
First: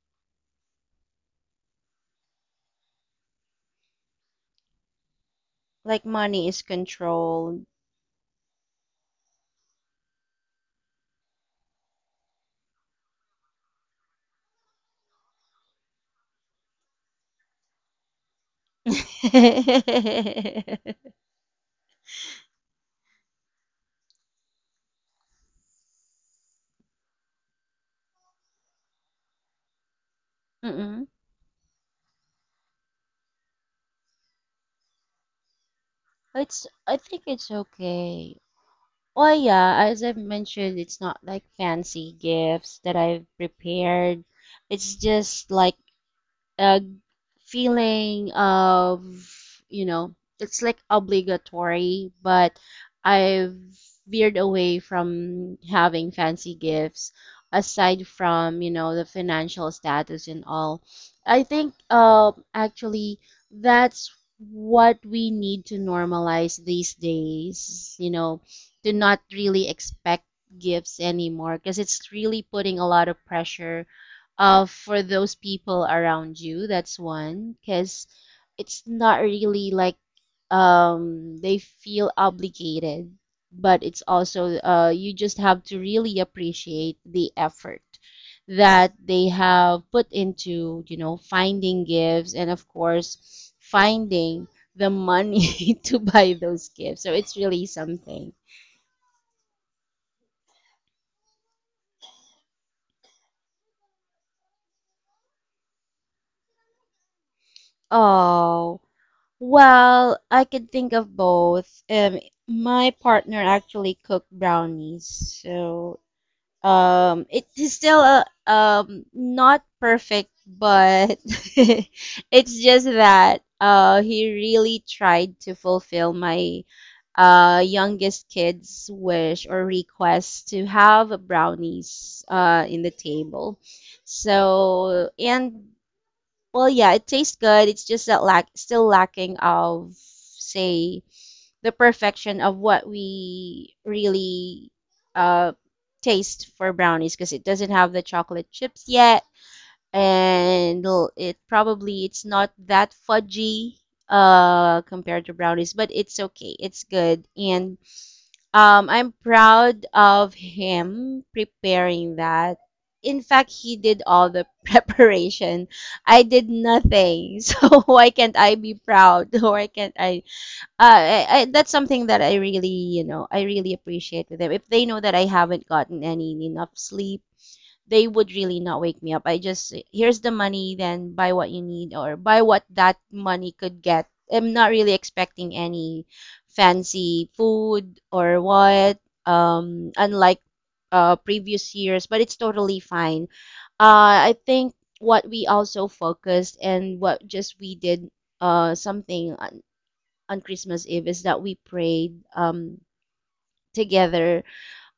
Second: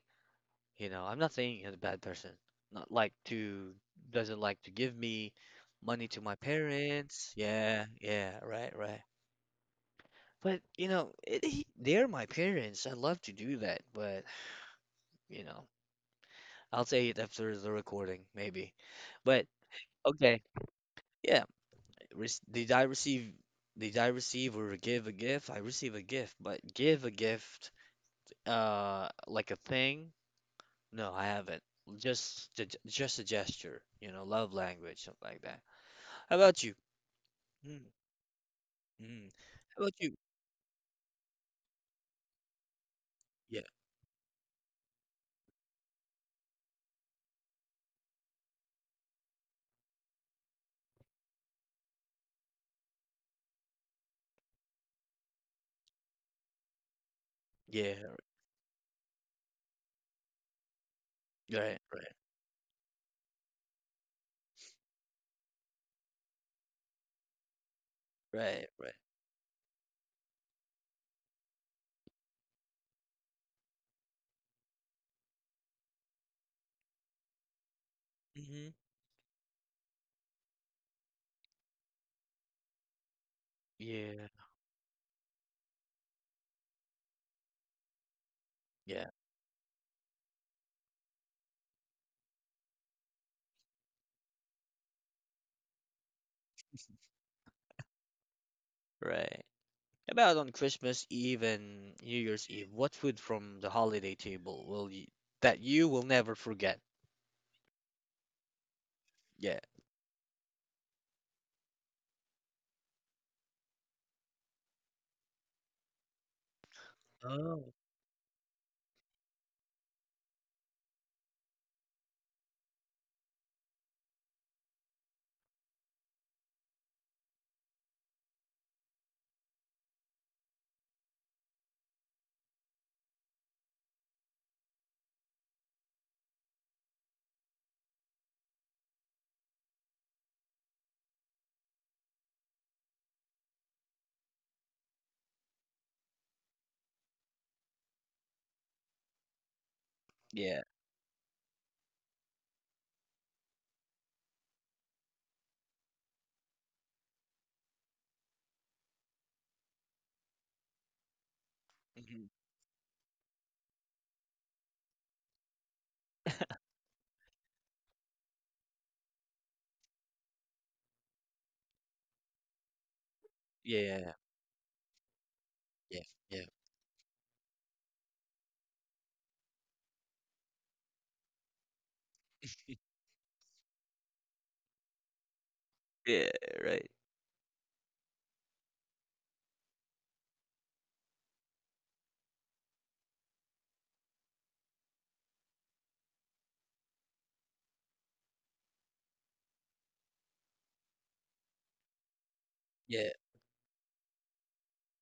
S1: you know, I'm not saying he's a bad person. Not like to, doesn't like to give me
S2: like
S1: money to my
S2: money is
S1: parents.
S2: controlled.
S1: Yeah, yeah, right, right. But you know, it, he, they're my parents. I would love to do that, but, you know, I'll say it after the recording, maybe. But okay, yeah. Re Did I receive? Did I receive or give a gift? I receive a gift, but give a gift, uh, like a thing.
S2: Mm-mm.
S1: No, I haven't. Just the- just a gesture, you know, love language, something like that. How about
S2: It's,
S1: you?
S2: I think it's
S1: Mm,
S2: okay.
S1: mm.
S2: Well,
S1: How
S2: yeah,
S1: about
S2: as
S1: you?
S2: I've mentioned, it's not like fancy gifts that I've
S1: Yeah,
S2: prepared. It's just like uh, feeling of, you know, it's like obligatory, but I've veered away from having fancy gifts, aside
S1: yeah,
S2: from, you know, the financial status and all. I think
S1: right, right,
S2: uh, actually that's what we need to normalize these days, you know,
S1: right, right.
S2: to not really expect gifts anymore, because it's really putting a lot of pressure uh, for those people around you. That's one, because
S1: Hmm.
S2: it's not really like um, they feel obligated, but it's
S1: Yeah,
S2: also uh, you just have to really appreciate the effort that
S1: yeah,
S2: they have put into, you know, finding gifts, and of course finding the money to buy those gifts. So it's really something.
S1: right. How about on Christmas Eve and New Year's Eve? What food from the holiday table will you, that you will never forget?
S2: Oh,
S1: Yeah.
S2: well, I could think of both. Um, my partner actually cooked brownies, so um, it
S1: Oh.
S2: is still a, um not perfect, but it's just that uh he really tried to fulfill my uh youngest kid's wish or request to have brownies uh in the table. So and well, yeah, it tastes good. It's just that lack still lacking of say the perfection of what we really uh taste for brownies, because it doesn't have the chocolate chips yet,
S1: Yeah.
S2: and l- it probably it's not that fudgy uh compared to brownies, but it's okay. It's good, and um, I'm proud of him preparing
S1: Hmm.
S2: that. In fact, he did all the preparation. I did nothing. So why can't I be proud? Why can't I? Uh, I, I that's something that I really, you know, I really
S1: Yeah.
S2: appreciate with them. If they know that I haven't
S1: Yeah.
S2: gotten any
S1: Yeah.
S2: enough sleep, they would really not wake me up. I just here's the money, then buy what you need, or buy what that money could get. I'm not really expecting any
S1: Yeah. Right.
S2: fancy food or what, um, unlike uh, previous years, but it's totally fine. Uh, I think what we also focused and what just we did uh, something on, on Christmas Eve is that we prayed um,
S1: Yeah.
S2: together,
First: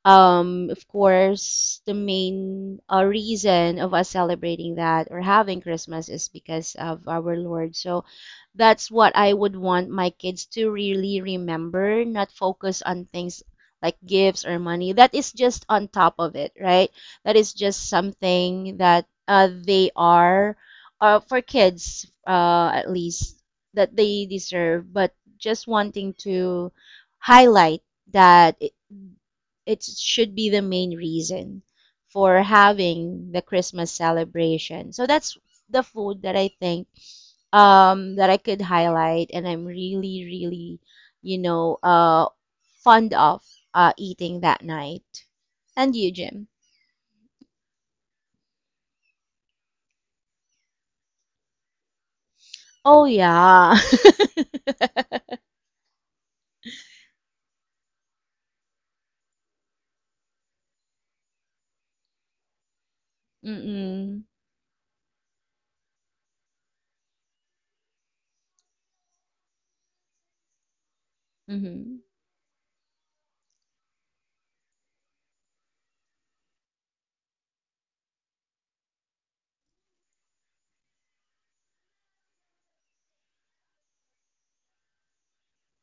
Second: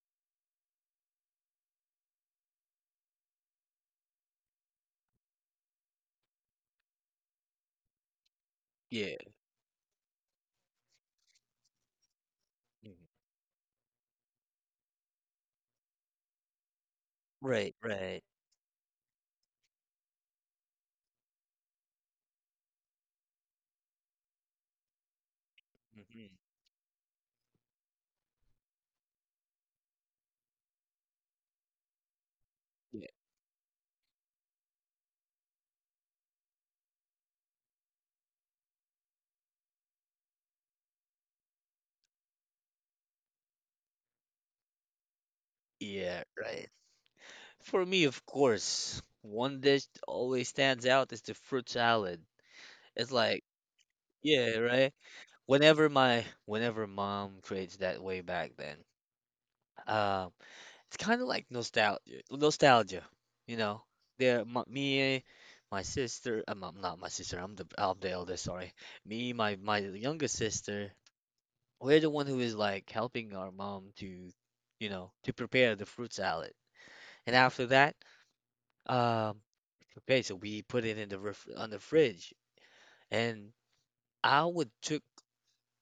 S2: um, of course, the main uh, reason of us celebrating that or having Christmas is because of our Lord. So that's what
S1: Yeah.
S2: I would want my kids to really remember, not focus
S1: Mhm.
S2: on things like gifts or money. That is just on top of it, right? That is
S1: Right.
S2: just
S1: Right.
S2: something that uh, they are, uh, for kids uh, at least, that they deserve, but just wanting
S1: Hmm.
S2: to highlight that i- it should be the main reason for
S1: Yeah.
S2: having the Christmas celebration. So that's the food that I think um, that I could highlight, and I'm really, really, you know, uh, fond of uh, eating that night. And you,
S1: Yeah.
S2: Jim?
S1: Right. For me, of course, one dish that always stands out is the fruit salad.
S2: Oh,
S1: It's like,
S2: yeah.
S1: yeah, right? Whenever my whenever mom creates that way back then, um, it's kind of like nostalgia, nostalgia, you know?
S2: Mm-mm.
S1: There, my, me, my sister, I'm, I'm not my sister. I'm the I'm the eldest. Sorry, me, my my youngest sister.
S2: Mm-hmm.
S1: We're the one who is like helping our mom to, you know, to prepare the fruit salad. And after that, Um, okay, so we put it in the ref on the fridge, and I would took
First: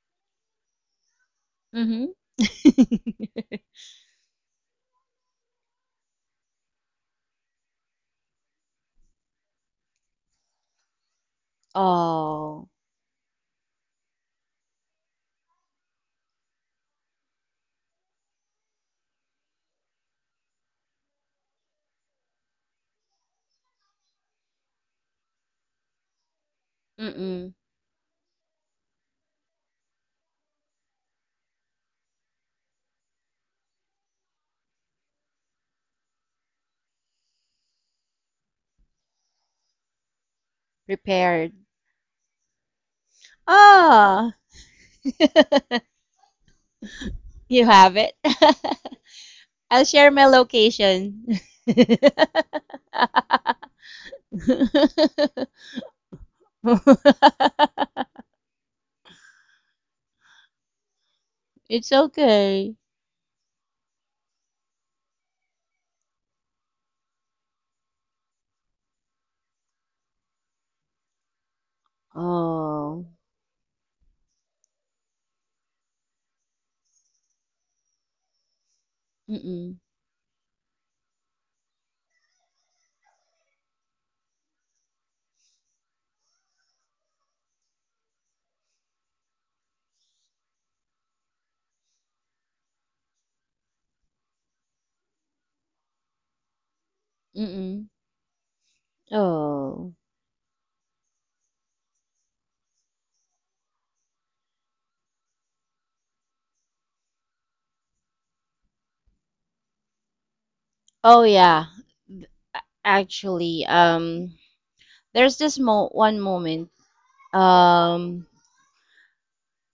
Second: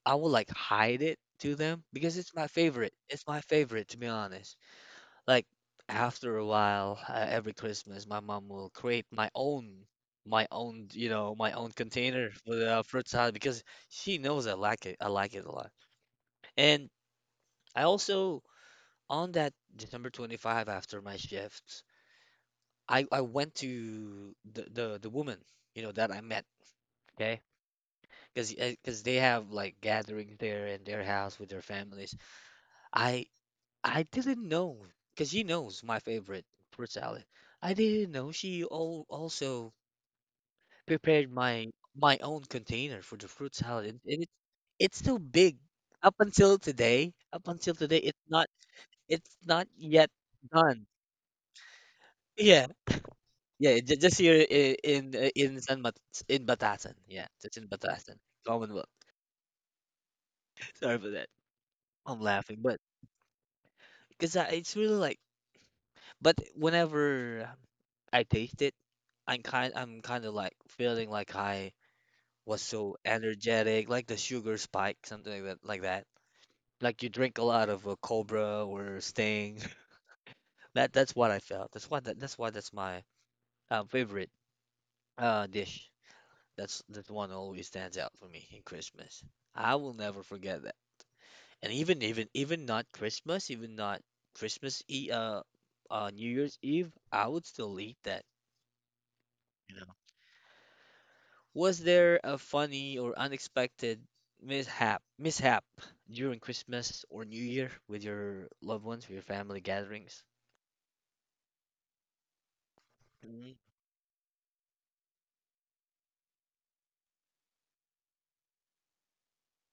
S1: I would like hide it to them
S2: Mm-hmm.
S1: because it's my favorite. It's my favorite, to be honest. Like after a while, uh, every Christmas, my mom will create my own my own you know my own container for
S2: Oh.
S1: the uh, fruit salad because she knows I like it. I like it a lot, and I also on that December twenty-fifth after my shifts, I I went to the the the woman you know that I met. Okay.
S2: Mm-mm.
S1: because because they have like gatherings there in their house with their families. I I didn't know because she knows my favorite fruit salad. I didn't know she all also prepared
S2: Prepared.
S1: my my own container for the fruit salad, and and it
S2: Ah.
S1: it's still big up until today. Up
S2: You
S1: until today,
S2: have it.
S1: it's not it's not
S2: I'll
S1: yet
S2: share my
S1: done.
S2: location.
S1: Yeah.
S2: it's
S1: Yeah, ju- just here i- in uh, in San Mat in Batasan. Yeah, just in Batasan, Commonwealth. Sorry for that. I'm laughing, but
S2: okay.
S1: because it's really like but whenever I taste it, I'm kind I'm kind of like feeling like I was
S2: Oh.
S1: so energetic, like the sugar spike, something like that, like that. Like you drink a lot of uh, Cobra or Sting.
S2: Mm-mm.
S1: That that's what I felt. That's why that, that's why that's my uh, favorite uh dish. That's that's one that always stands out for me in Christmas. I will never forget that. And even even even not Christmas, even not Christmas e uh uh New Year's Eve, I would still
S2: Mm-mm.
S1: eat that.
S2: Oh.
S1: Was there a funny or unexpected mishap mishap during Christmas or New Year with your loved ones, with your family gatherings?
S2: Oh, yeah. Th- a-
S1: Mhm.
S2: Actually, um there's this mo one moment. Um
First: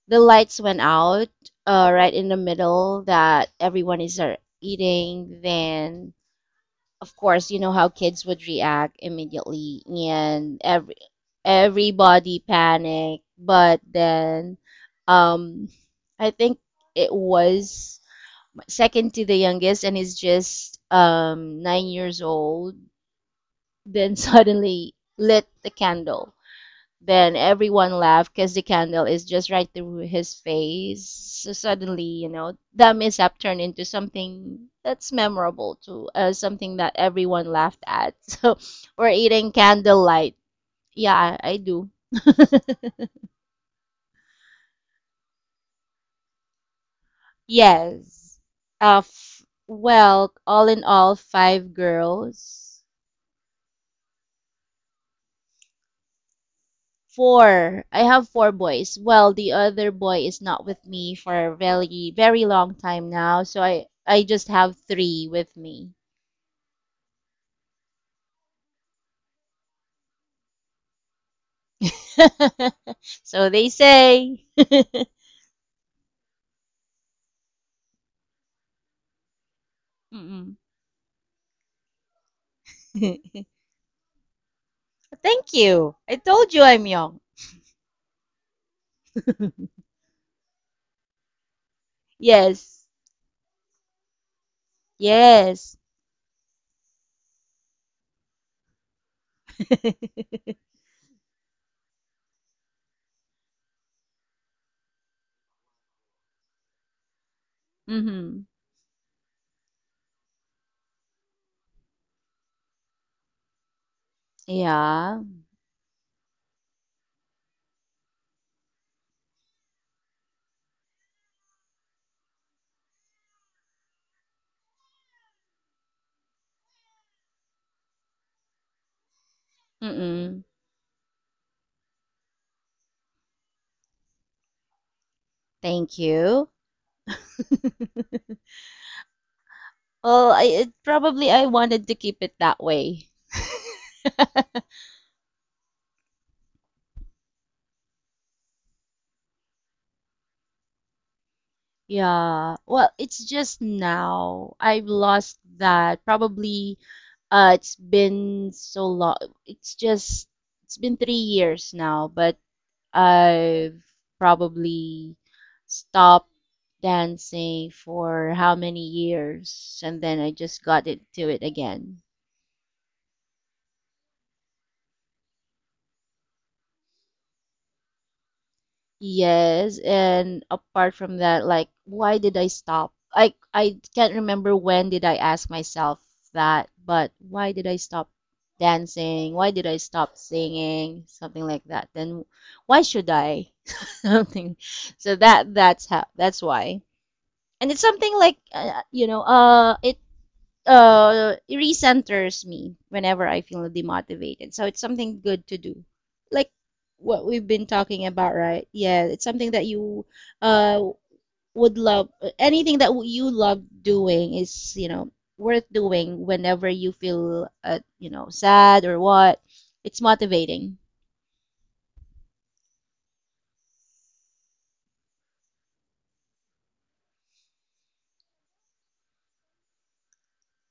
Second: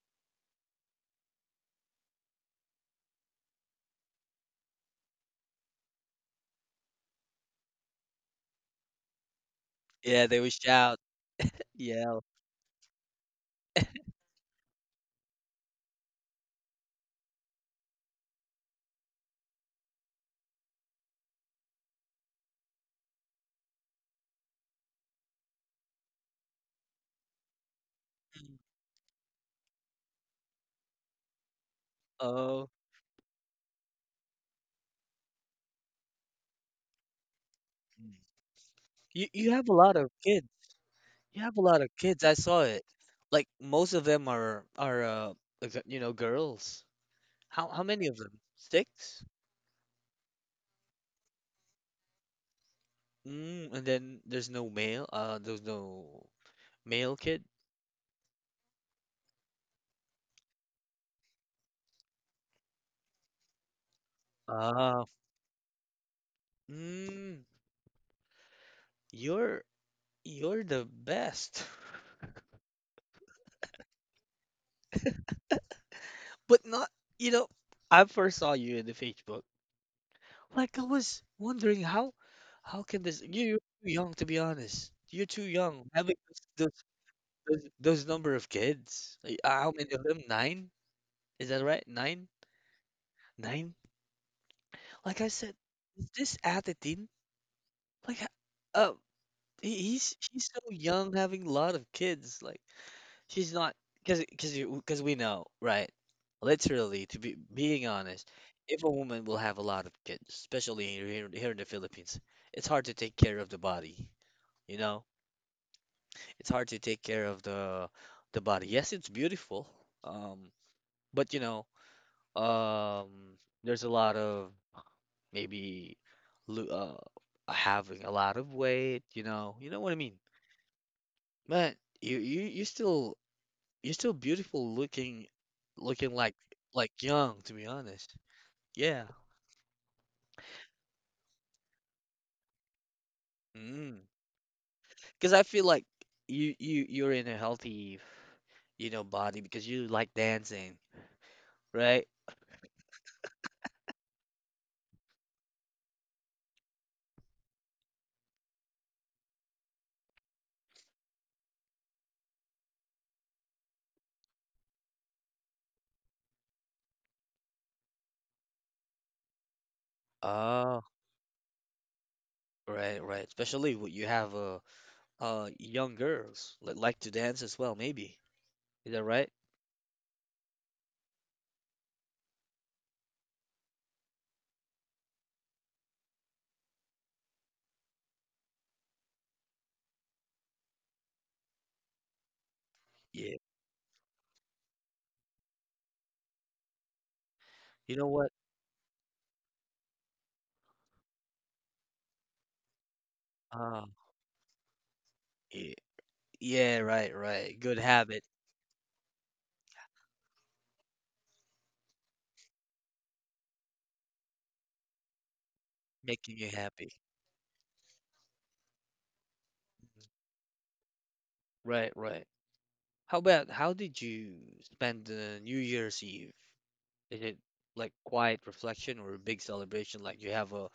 S2: the lights went out uh right in the middle that everyone is uh, eating, then of course, you know how kids would react immediately,
S1: Yeah, they would
S2: and every
S1: shout, yell.
S2: everybody panicked. But then, um, I think it was second to the youngest, and he's just um nine years old. Then suddenly lit the candle, then everyone laughed because the candle is just right through his face. So suddenly, you know,
S1: Oh.
S2: that mishap turned into something that's memorable too, uh, something that everyone laughed
S1: Mm.
S2: at. So we're
S1: you
S2: eating
S1: you have a lot of
S2: candlelight.
S1: kids.
S2: Yeah,
S1: You have
S2: I
S1: a lot of
S2: do.
S1: kids. I saw it. Like most of them are are uh ex- you know girls. How how many of them?
S2: Yes. Uh,
S1: Six?
S2: f Well, all in all, five girls.
S1: Mm, and then there's no male. Uh, there's no male kid.
S2: Four. I have four boys. Well, the other boy is not with me for a very, very long time now, so I I just have
S1: Ah,
S2: three with me.
S1: mm, you're you're the best.
S2: So they say.
S1: But not, you know, I first saw you in the Facebook.
S2: Mm-mm.
S1: Like I was wondering how how can this you- you're too young, to be honest. You're too
S2: Thank
S1: young.
S2: you. I
S1: Having those
S2: told you
S1: those,
S2: I'm young.
S1: those those number of kids. Like, uh, how many of them? Nine? Is that right? Nine?
S2: Yes.
S1: Nine? Like I said,
S2: Yes.
S1: is this attitude? Like uh he- he's he's so young having a lot of kids. Like she's not because because because we know, right? Literally, to be being honest,
S2: Mm-hmm.
S1: if a woman will have a lot of kids, especially here here in the Philippines, it's hard to take care of the body. You know,
S2: Yeah.
S1: it's hard to take care of the the body. Yes, it's beautiful, um, but you know, um, there's a lot of maybe lo- uh having a lot of weight. You know, you know what I mean.
S2: Mm-mm.
S1: But you you you still You're still beautiful looking,
S2: Thank
S1: looking like
S2: you.
S1: like young, to be honest. Yeah.
S2: Well, I it, probably I wanted to keep it that way.
S1: Mm. Because I feel like you you you're in a healthy, you know, body because you like dancing, right?
S2: Yeah, well, it's just now. I've lost that. Probably, uh, it's been so long. It's just, it's been three years now, but I've probably stopped dancing for how many years, and then I just
S1: Oh,
S2: got into it again.
S1: right, right. Especially when you have uh uh young girls that like to dance as well, maybe. Is that right?
S2: Yes, and apart from that, like, why did I stop? I I can't remember when did I ask myself that, but why did I stop dancing? Why did I stop singing? Something like that. Then why should
S1: Yeah.
S2: I? Something. So that that's how that's why. And it's
S1: You know
S2: something
S1: what?
S2: like uh, you know, uh, it uh recenters me whenever I feel
S1: Uh,
S2: demotivated. So it's something good to
S1: yeah,
S2: do. Like
S1: yeah, right,
S2: what we've
S1: right.
S2: been
S1: Good
S2: talking
S1: habit,
S2: about, right? Yeah, it's something that you uh would love. Anything that you love doing is, you know, worth doing
S1: making you
S2: whenever
S1: happy.
S2: you feel uh, you know, sad or what. It's
S1: Mm-hmm.
S2: motivating.
S1: Right, right. How about how did you spend the New Year's Eve? Is it like quiet reflection or a big celebration? Like you have a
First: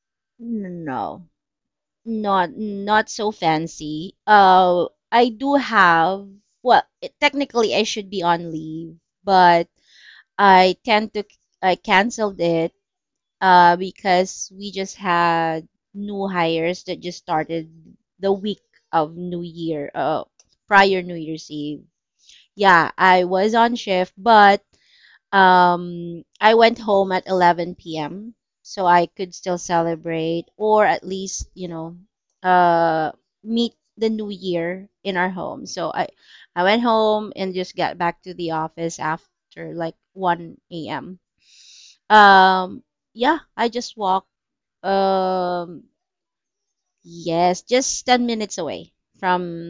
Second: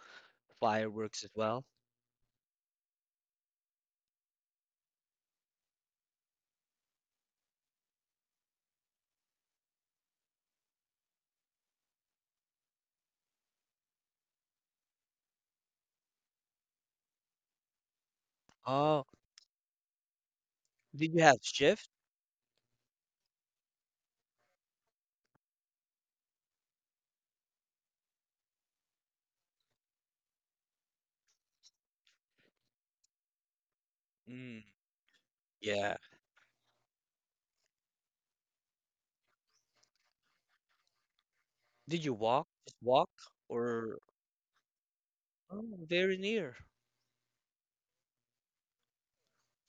S1: fireworks
S2: No.
S1: as well?
S2: Not not so fancy. Uh, I do have, well, it, technically I should be on leave, but I tend to, I canceled it uh, because we just had new hires that just started the week
S1: Oh,
S2: of New Year, uh, prior
S1: did
S2: New
S1: you have
S2: Year's Eve.
S1: shift?
S2: Yeah, I was on shift, but um, I went home at eleven p m so I could still celebrate, or at least, you know, uh, meet the new
S1: Mm,
S2: year in our home. So
S1: yeah.
S2: I I went home and just got back to the office after like one a m.
S1: Did you walk? Just
S2: Um,
S1: walk?
S2: yeah, I
S1: Or
S2: just walk.
S1: oh,
S2: Um,
S1: very near,
S2: yes, just ten minutes away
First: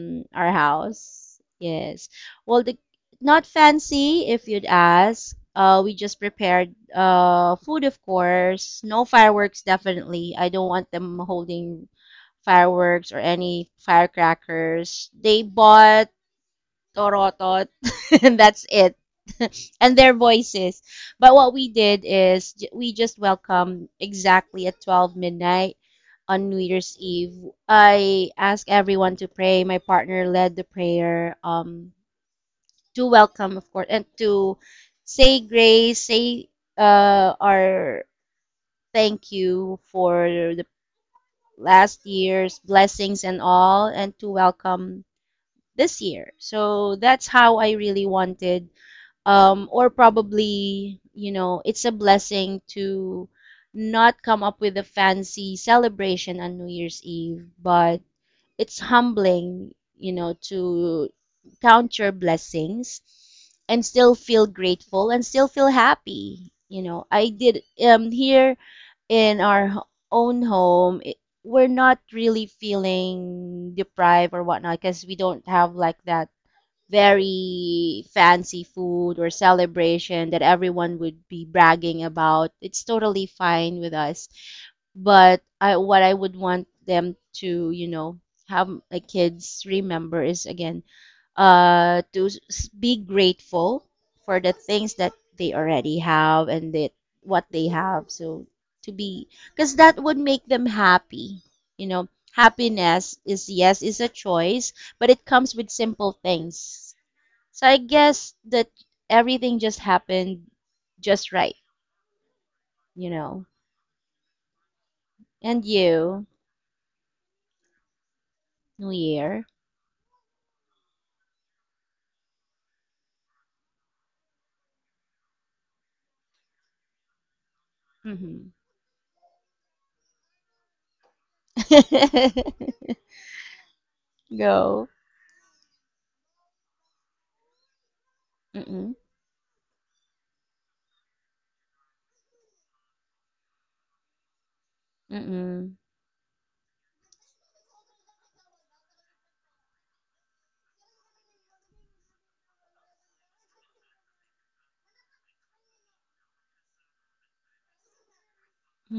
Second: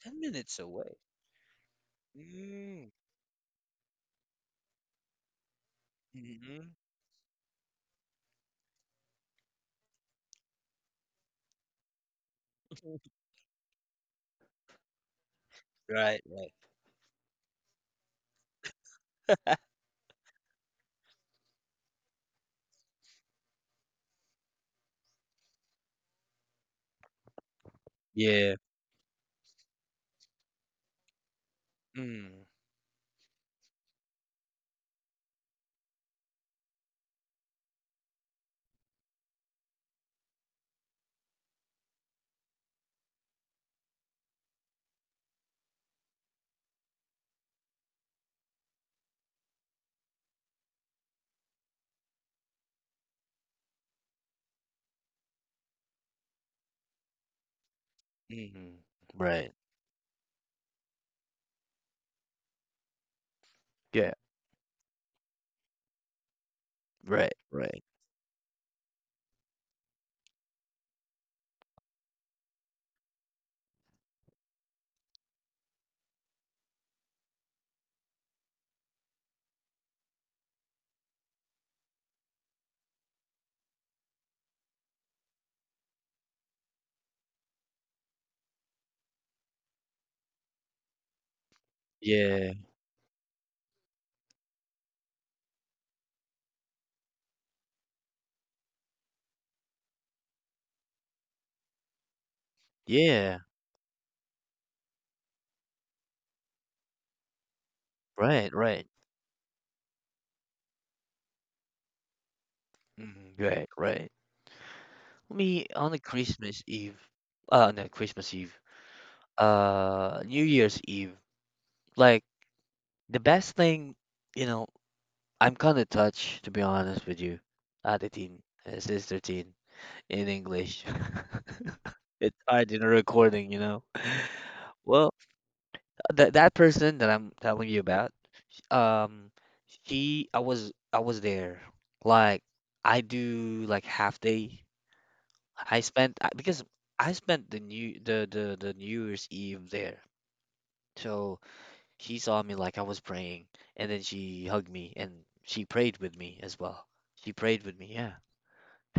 S1: ten
S2: our
S1: minutes away.
S2: house. Yes. Well, the
S1: Mm.
S2: not fancy if you'd ask. Uh, we just prepared
S1: Hmm.
S2: uh food, of course. No fireworks, definitely. I don't want them holding fireworks or any firecrackers. They bought
S1: Right, right.
S2: torotot, and that's it. and their voices. But what we did is j- we just welcomed exactly at twelve midnight on New Year's Eve. I
S1: Yeah.
S2: asked everyone to pray. My partner led the prayer, um,
S1: Mm,
S2: to welcome, of course, and to say grace, say uh, our thank you for the last year's blessings and all, and to welcome this year. So that's how I really wanted, um, or probably, you know, it's a blessing to not come up with a fancy celebration on New Year's Eve, but
S1: mm,
S2: it's
S1: right.
S2: humbling, you know, to count your blessings and
S1: Yeah,
S2: still feel grateful and still feel happy. You know, I
S1: right,
S2: did
S1: right.
S2: um here in our h- own home, it, we're not really feeling deprived or whatnot because we don't have like that very fancy food or celebration that everyone would be bragging about. It's totally fine with us. But I, what I would want them to, you know, have the kids remember is again, uh, to
S1: Yeah,
S2: s- be grateful for the things that they already have and that what they have. So to be, because that would make them happy. You know, happiness
S1: yeah,
S2: is yes is a choice, but it comes with simple things. So I guess
S1: right,
S2: that
S1: right.
S2: everything just happened just right, you
S1: Mm,
S2: know.
S1: right, right.
S2: And
S1: Me on the
S2: you,
S1: Christmas Eve, uh, no, Christmas Eve,
S2: New Year.
S1: uh, New Year's Eve, like the best thing, you know, I'm kind of touched, to be honest with you. Uh, the teen,
S2: Hmm.
S1: uh, sister teen in English. It's hard in a recording, you know.
S2: Go.
S1: Well, that that person that I'm telling you about,
S2: Mm-mm.
S1: um, she, I was, I was there. Like, I do like half day
S2: Mm-mm.
S1: I spent I- because I spent the new the the the New Year's Eve there. So she saw me like I was praying, and then she hugged me and she prayed with me as well. She prayed with me. Yeah,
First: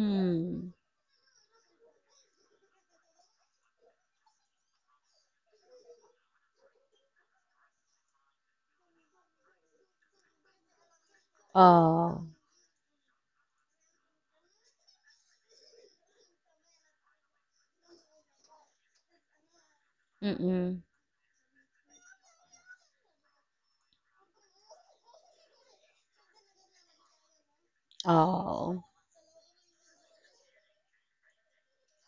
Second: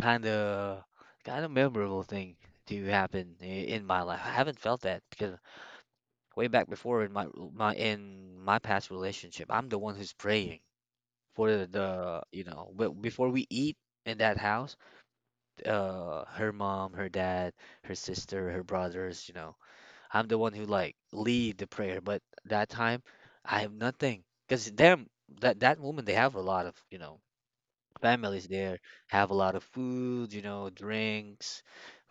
S1: kind of kind of memorable thing to happen i- in my life. I haven't felt that because way back before in my my in my past relationship, I'm the one who's praying for the, the
S2: Oh.
S1: you know be- before we eat in that house. Uh, her mom, her dad, her sister, her brothers, you know I'm the one who
S2: Mm-mm.
S1: like lead the prayer, but that time I have nothing because them that that woman they have a lot of you know families there
S2: Oh.
S1: have a lot of food, you know, drinks.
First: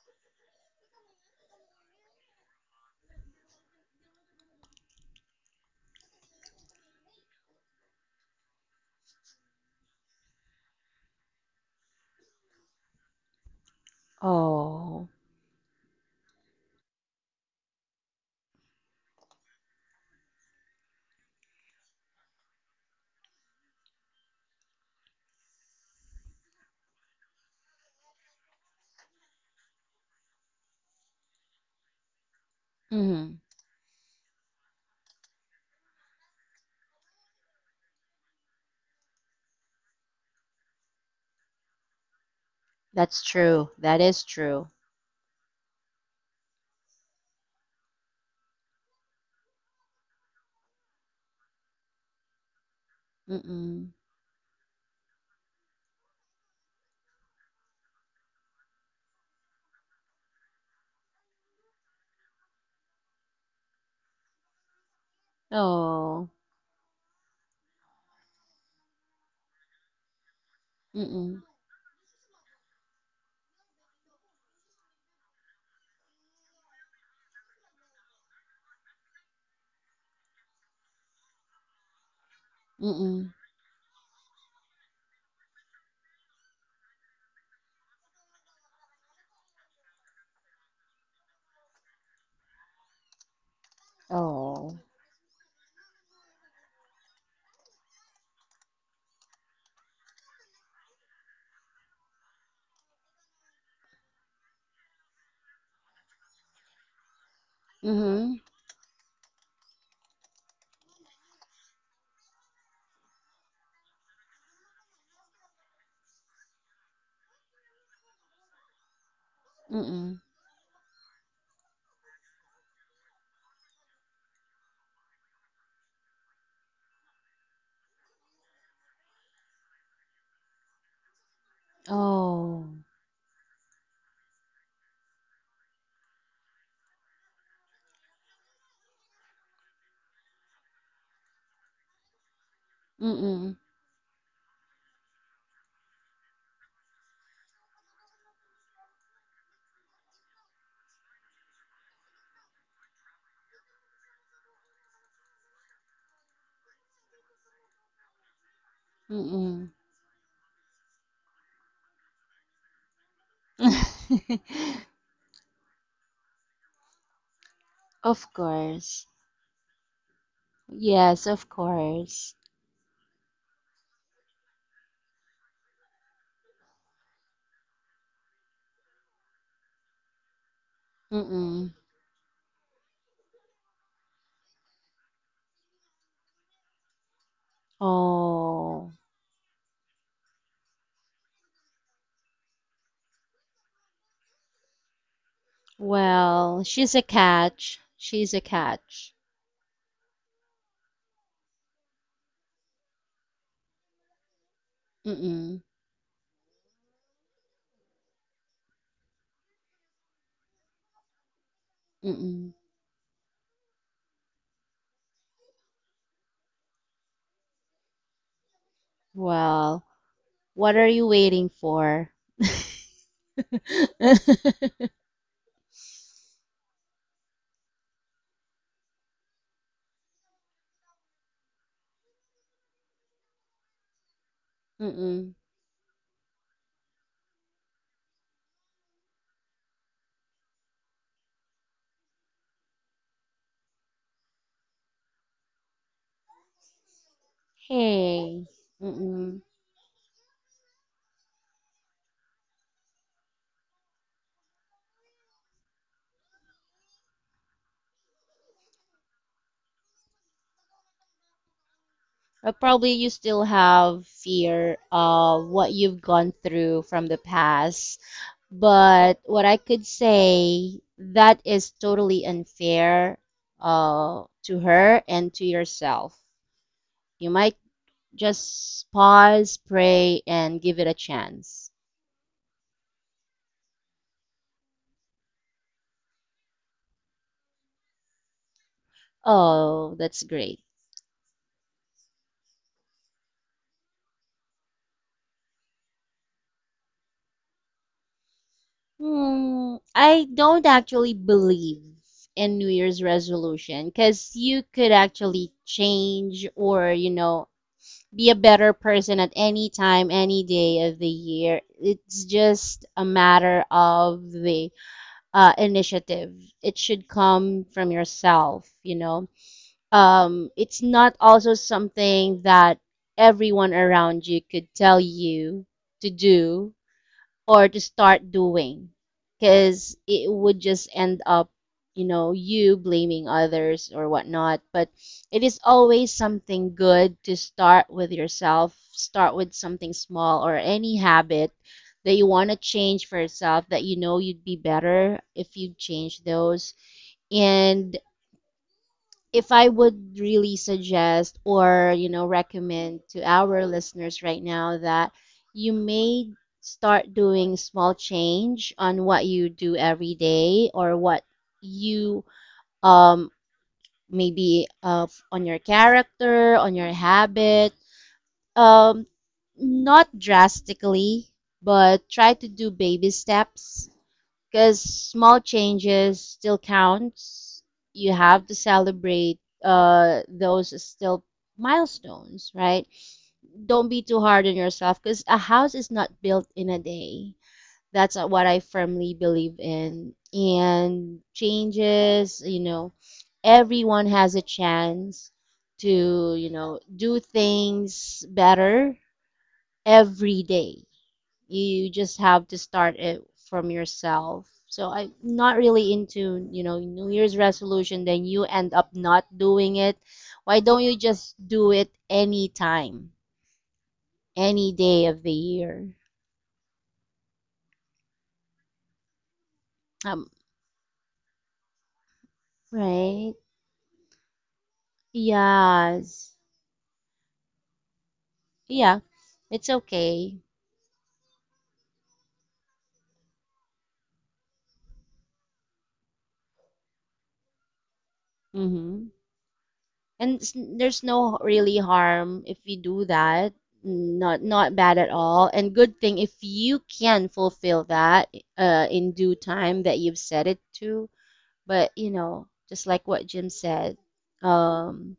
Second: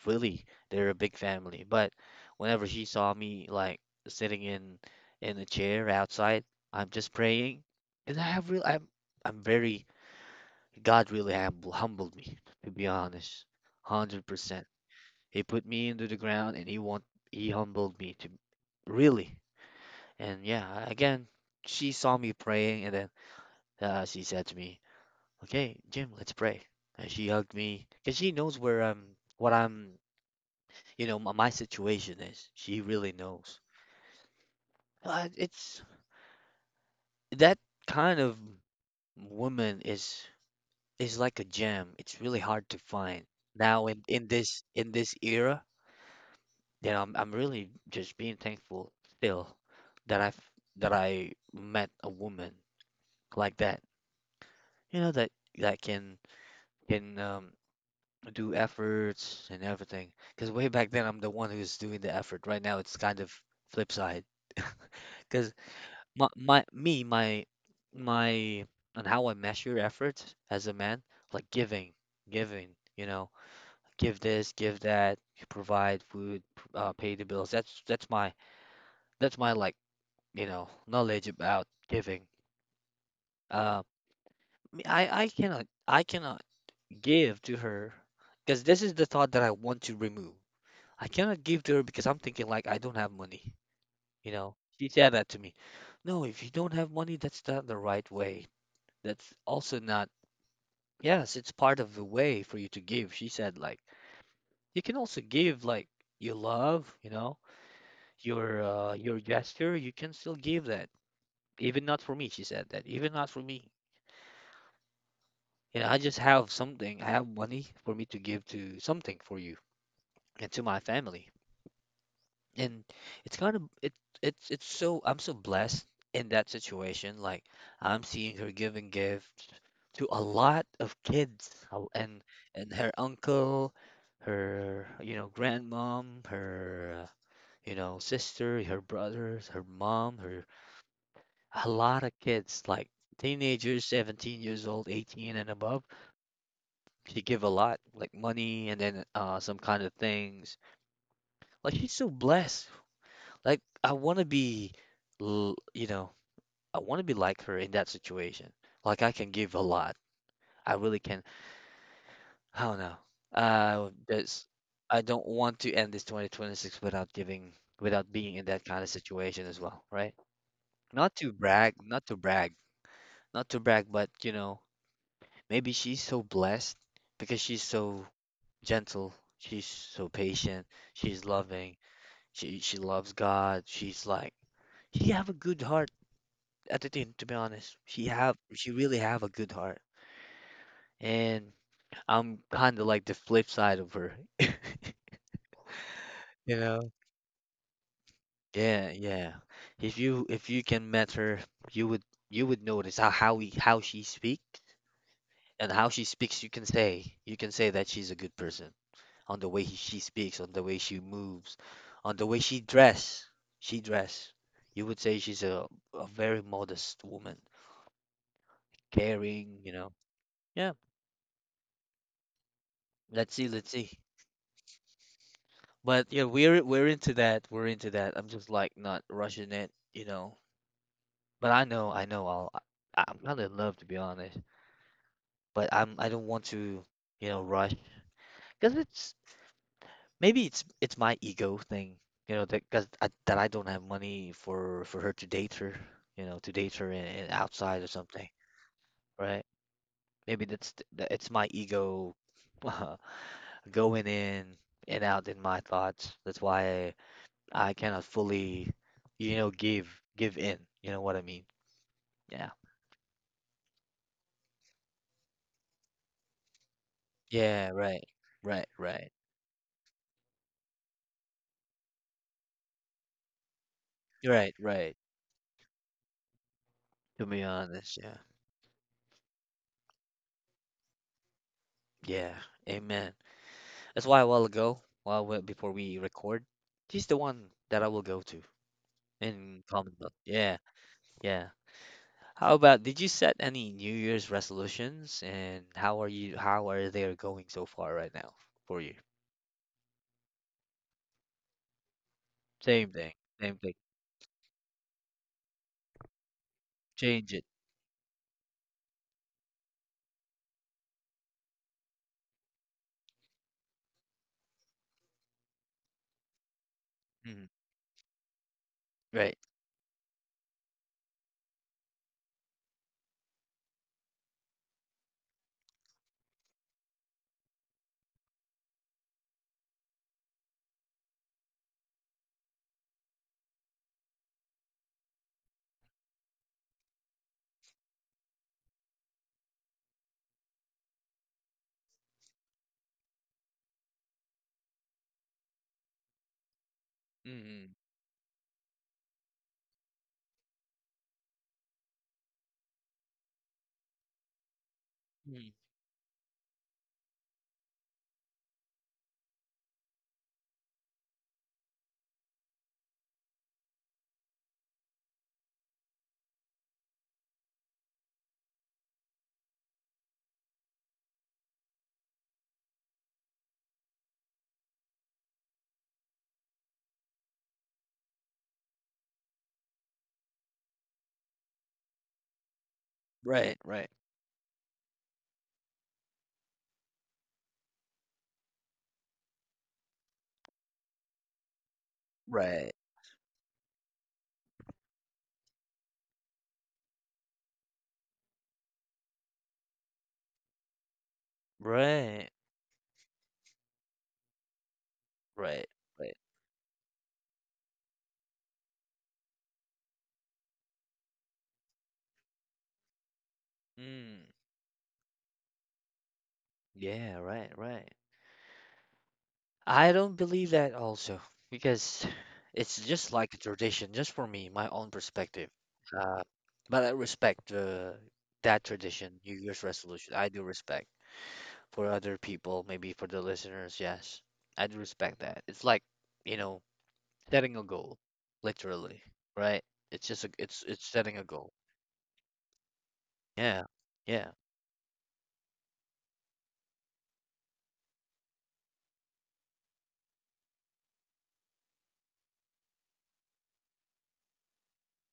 S1: Really, they're a big family. But whenever she saw me like sitting in in a chair outside, I'm just praying, and I have real I'm I'm very God really humble, humbled me, to be honest, one hundred percent.
S2: Oh.
S1: He put me into the ground and he want he humbled me to really and yeah, again, she saw me praying and then uh, she said to me, "Okay, Jim, let's pray." And she hugged me because she knows where I'm, what I'm, you know, my, my situation is. She really
S2: Hmm.
S1: knows. Uh, it's that kind of woman is is like a gem. It's really hard to
S2: That's
S1: find
S2: true.
S1: now
S2: That
S1: in
S2: is
S1: in this
S2: true.
S1: in this era. You know, I'm I'm really just being thankful still that I've that I met a woman like that.
S2: Mm-mm.
S1: You know that that can can um, do efforts and everything. Because way back then, I'm the one who's doing the effort. Right now, it's kind of flip side. Because my,
S2: Oh.
S1: my me my my on how I measure effort as a man,
S2: Mm-mm.
S1: like giving, giving, you know, give this, give that, you provide food, p- uh, pay the bills. That's that's my that's my like you know knowledge about giving.
S2: Mm-mm.
S1: Uh, me- I I cannot I cannot give to her because this is the thought that I want to remove. I cannot give to her because I'm thinking like I don't have money. You know,
S2: Oh.
S1: she said that to me. No, if you don't have money, that's not the right way. That's also not. Yes, it's part of the way for you to give. She said like you can also give like your love, you know,
S2: Mm-hmm.
S1: your uh, your gesture. You can still give that. Even not for me, she said that. Even not for me. You know, I just have something. I have money for me to give to something for you
S2: Mm-mm.
S1: and to my family. And it's kind of it it's it's so I'm so blessed in that situation. Like I'm seeing her giving gifts to a lot of kids uh, and
S2: Oh.
S1: and her uncle, her you know grandmom, her uh, you know sister, her brothers, her mom, her a lot of kids like
S2: Mm-mm.
S1: teenagers, seventeen years old, eighteen and above. She give a lot like money and then uh some kind of things. Like she's so blessed. Like I want to be, l- you know, I want to be like her in that situation. Like I can give a
S2: Mm-mm.
S1: lot. I really can. I don't know. Uh, that's. I don't want to end this twenty twenty-six without giving, without
S2: Of
S1: being in that kind of
S2: course.
S1: situation as well, right? Not
S2: Yes,
S1: to
S2: of
S1: brag, not to
S2: course.
S1: brag, not to brag, but you know, maybe she's so blessed because she's so gentle, she's so patient, she's
S2: Mm-mm.
S1: loving, she she loves God, she's like she have a good heart Atitine, to be honest, she have she
S2: Oh,
S1: really have a good heart, and I'm kind of like the flip side of her. You
S2: well,
S1: know?
S2: she's a catch. She's a
S1: Yeah,
S2: catch.
S1: yeah. If you if you can met her, you would you would notice how how we, how she speaks
S2: Mm-mm.
S1: and how she speaks. You can say you can say that she's a good person on the way he, she speaks, on the way she moves, on the way
S2: Mm-mm.
S1: she dress. She dress. You would say she's a a very modest woman, caring. You
S2: Well,
S1: know?
S2: what
S1: Yeah.
S2: are you waiting for?
S1: Let's see. Let's see. But yeah, we're we're into that. We're into that. I'm just like not rushing it, you know. But I know, I know I'll I- I'm kind of in love to be honest.
S2: Mm-mm.
S1: But I'm I don't want to, you know, rush because it's maybe it's it's my ego thing, you know, that cause I, that I don't have money for for her to date her, you know, to date her in, in outside or something,
S2: Hey. Mm-mm.
S1: right? Maybe that's th- that it's my ego going in and out in my thoughts. That's why I cannot fully, you know, give give in. You know what I mean? Yeah.
S2: But probably you still have fear of what you've gone through from the
S1: Yeah,
S2: past.
S1: right, right, right,
S2: But what I could say, that is totally unfair uh,
S1: right,
S2: to
S1: right.
S2: her and to yourself. You
S1: To be
S2: might
S1: honest, yeah.
S2: just pause, pray, and give it a chance.
S1: Yeah. Amen. That's why a while ago, while we, before we record, he's the one that I will go to in
S2: Oh,
S1: Commonwealth.
S2: that's great.
S1: Yeah. Yeah. How about, did you set any New Year's resolutions and how are you, how are they going so far right now for you?
S2: Hmm, I don't actually believe in New
S1: Same
S2: Year's
S1: thing, same thing.
S2: resolution because you could actually change or, you
S1: Change
S2: know,
S1: it.
S2: be a better person at any time, any day of the year. It's just a matter of the uh, initiative. It should
S1: Hmm.
S2: come from yourself, you know.
S1: Right.
S2: Um, it's not also something that everyone around you could tell you to do or to start doing because it would just end up you know you blaming others or whatnot, but it is always something good to start with yourself, start with something small or any habit that you want to change for yourself, that you know you'd be better if you change those.
S1: Hmm.
S2: And if I would really suggest or, you know, recommend to our listeners right now that you may start doing small change on what you do every day or what you um maybe uh, on your character, on your habit. Um, not drastically, but try to do baby steps because small changes still counts. You have to celebrate uh, those still milestones, right?
S1: Right,
S2: Don't
S1: right.
S2: be too hard on yourself because a house is not built in a day. That's uh, what I firmly believe in. And changes, you
S1: Right.
S2: know, everyone has a chance to, you know, do things better every day. You just
S1: Right.
S2: have to start it from yourself. So I'm not
S1: Right.
S2: really
S1: Right.
S2: into, you know, New Year's resolution, then you end up not doing it. Why don't you just do it any time,
S1: Mm.
S2: any day of the year?
S1: Yeah, right, right. I don't
S2: Um,
S1: believe that also because it's just
S2: right?
S1: like a tradition, just for me, my own perspective. Uh,
S2: Yes.
S1: but I respect uh, that
S2: Yeah,
S1: tradition, New Year's
S2: it's
S1: resolution. I
S2: okay.
S1: do respect for other people, maybe for the listeners. Yes, I do respect that. It's like, you know, setting a goal, literally,
S2: Mm-hmm.
S1: right? It's just a,
S2: And s-
S1: it's it's
S2: there's
S1: setting a
S2: no
S1: goal.
S2: really harm if you do that.
S1: Yeah, yeah,
S2: Not not bad at all. And good thing if you can fulfill that uh, in due time that you've said it to. But you know, just like what Jim said, um,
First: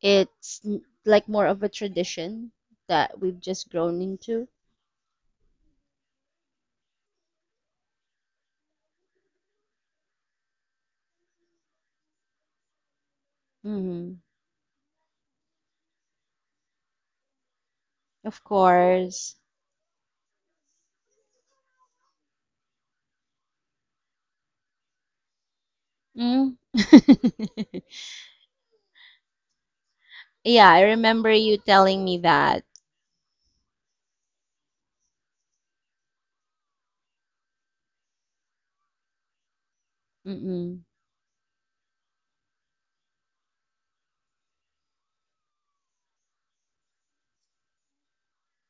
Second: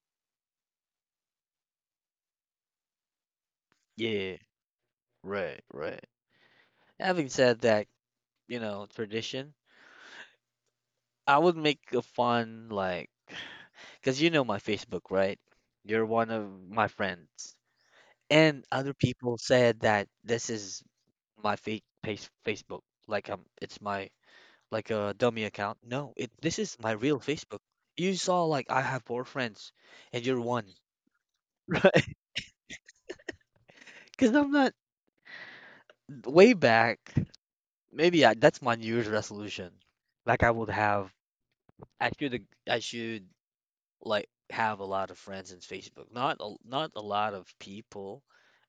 S2: it's n- like more of a tradition that we've just grown
S1: yeah.
S2: into.
S1: Right, right. Having said that, you know, tradition, I would make a fun like
S2: Hmm.
S1: because you know my Facebook, right? You're one of my friends.
S2: Of
S1: And other
S2: course.
S1: people said that this is my fake face Facebook, like um it's my like a dummy account. No, it
S2: Mm.
S1: this is my real Facebook. You saw like I have four friends and you're one,
S2: Yeah, I remember you telling
S1: right?
S2: me that.
S1: Because I'm not way back. Maybe I, that's my New Year's resolution. Like I would
S2: Mm-mm.
S1: have I should I should like have a lot of friends in Facebook. Not a, not a lot of people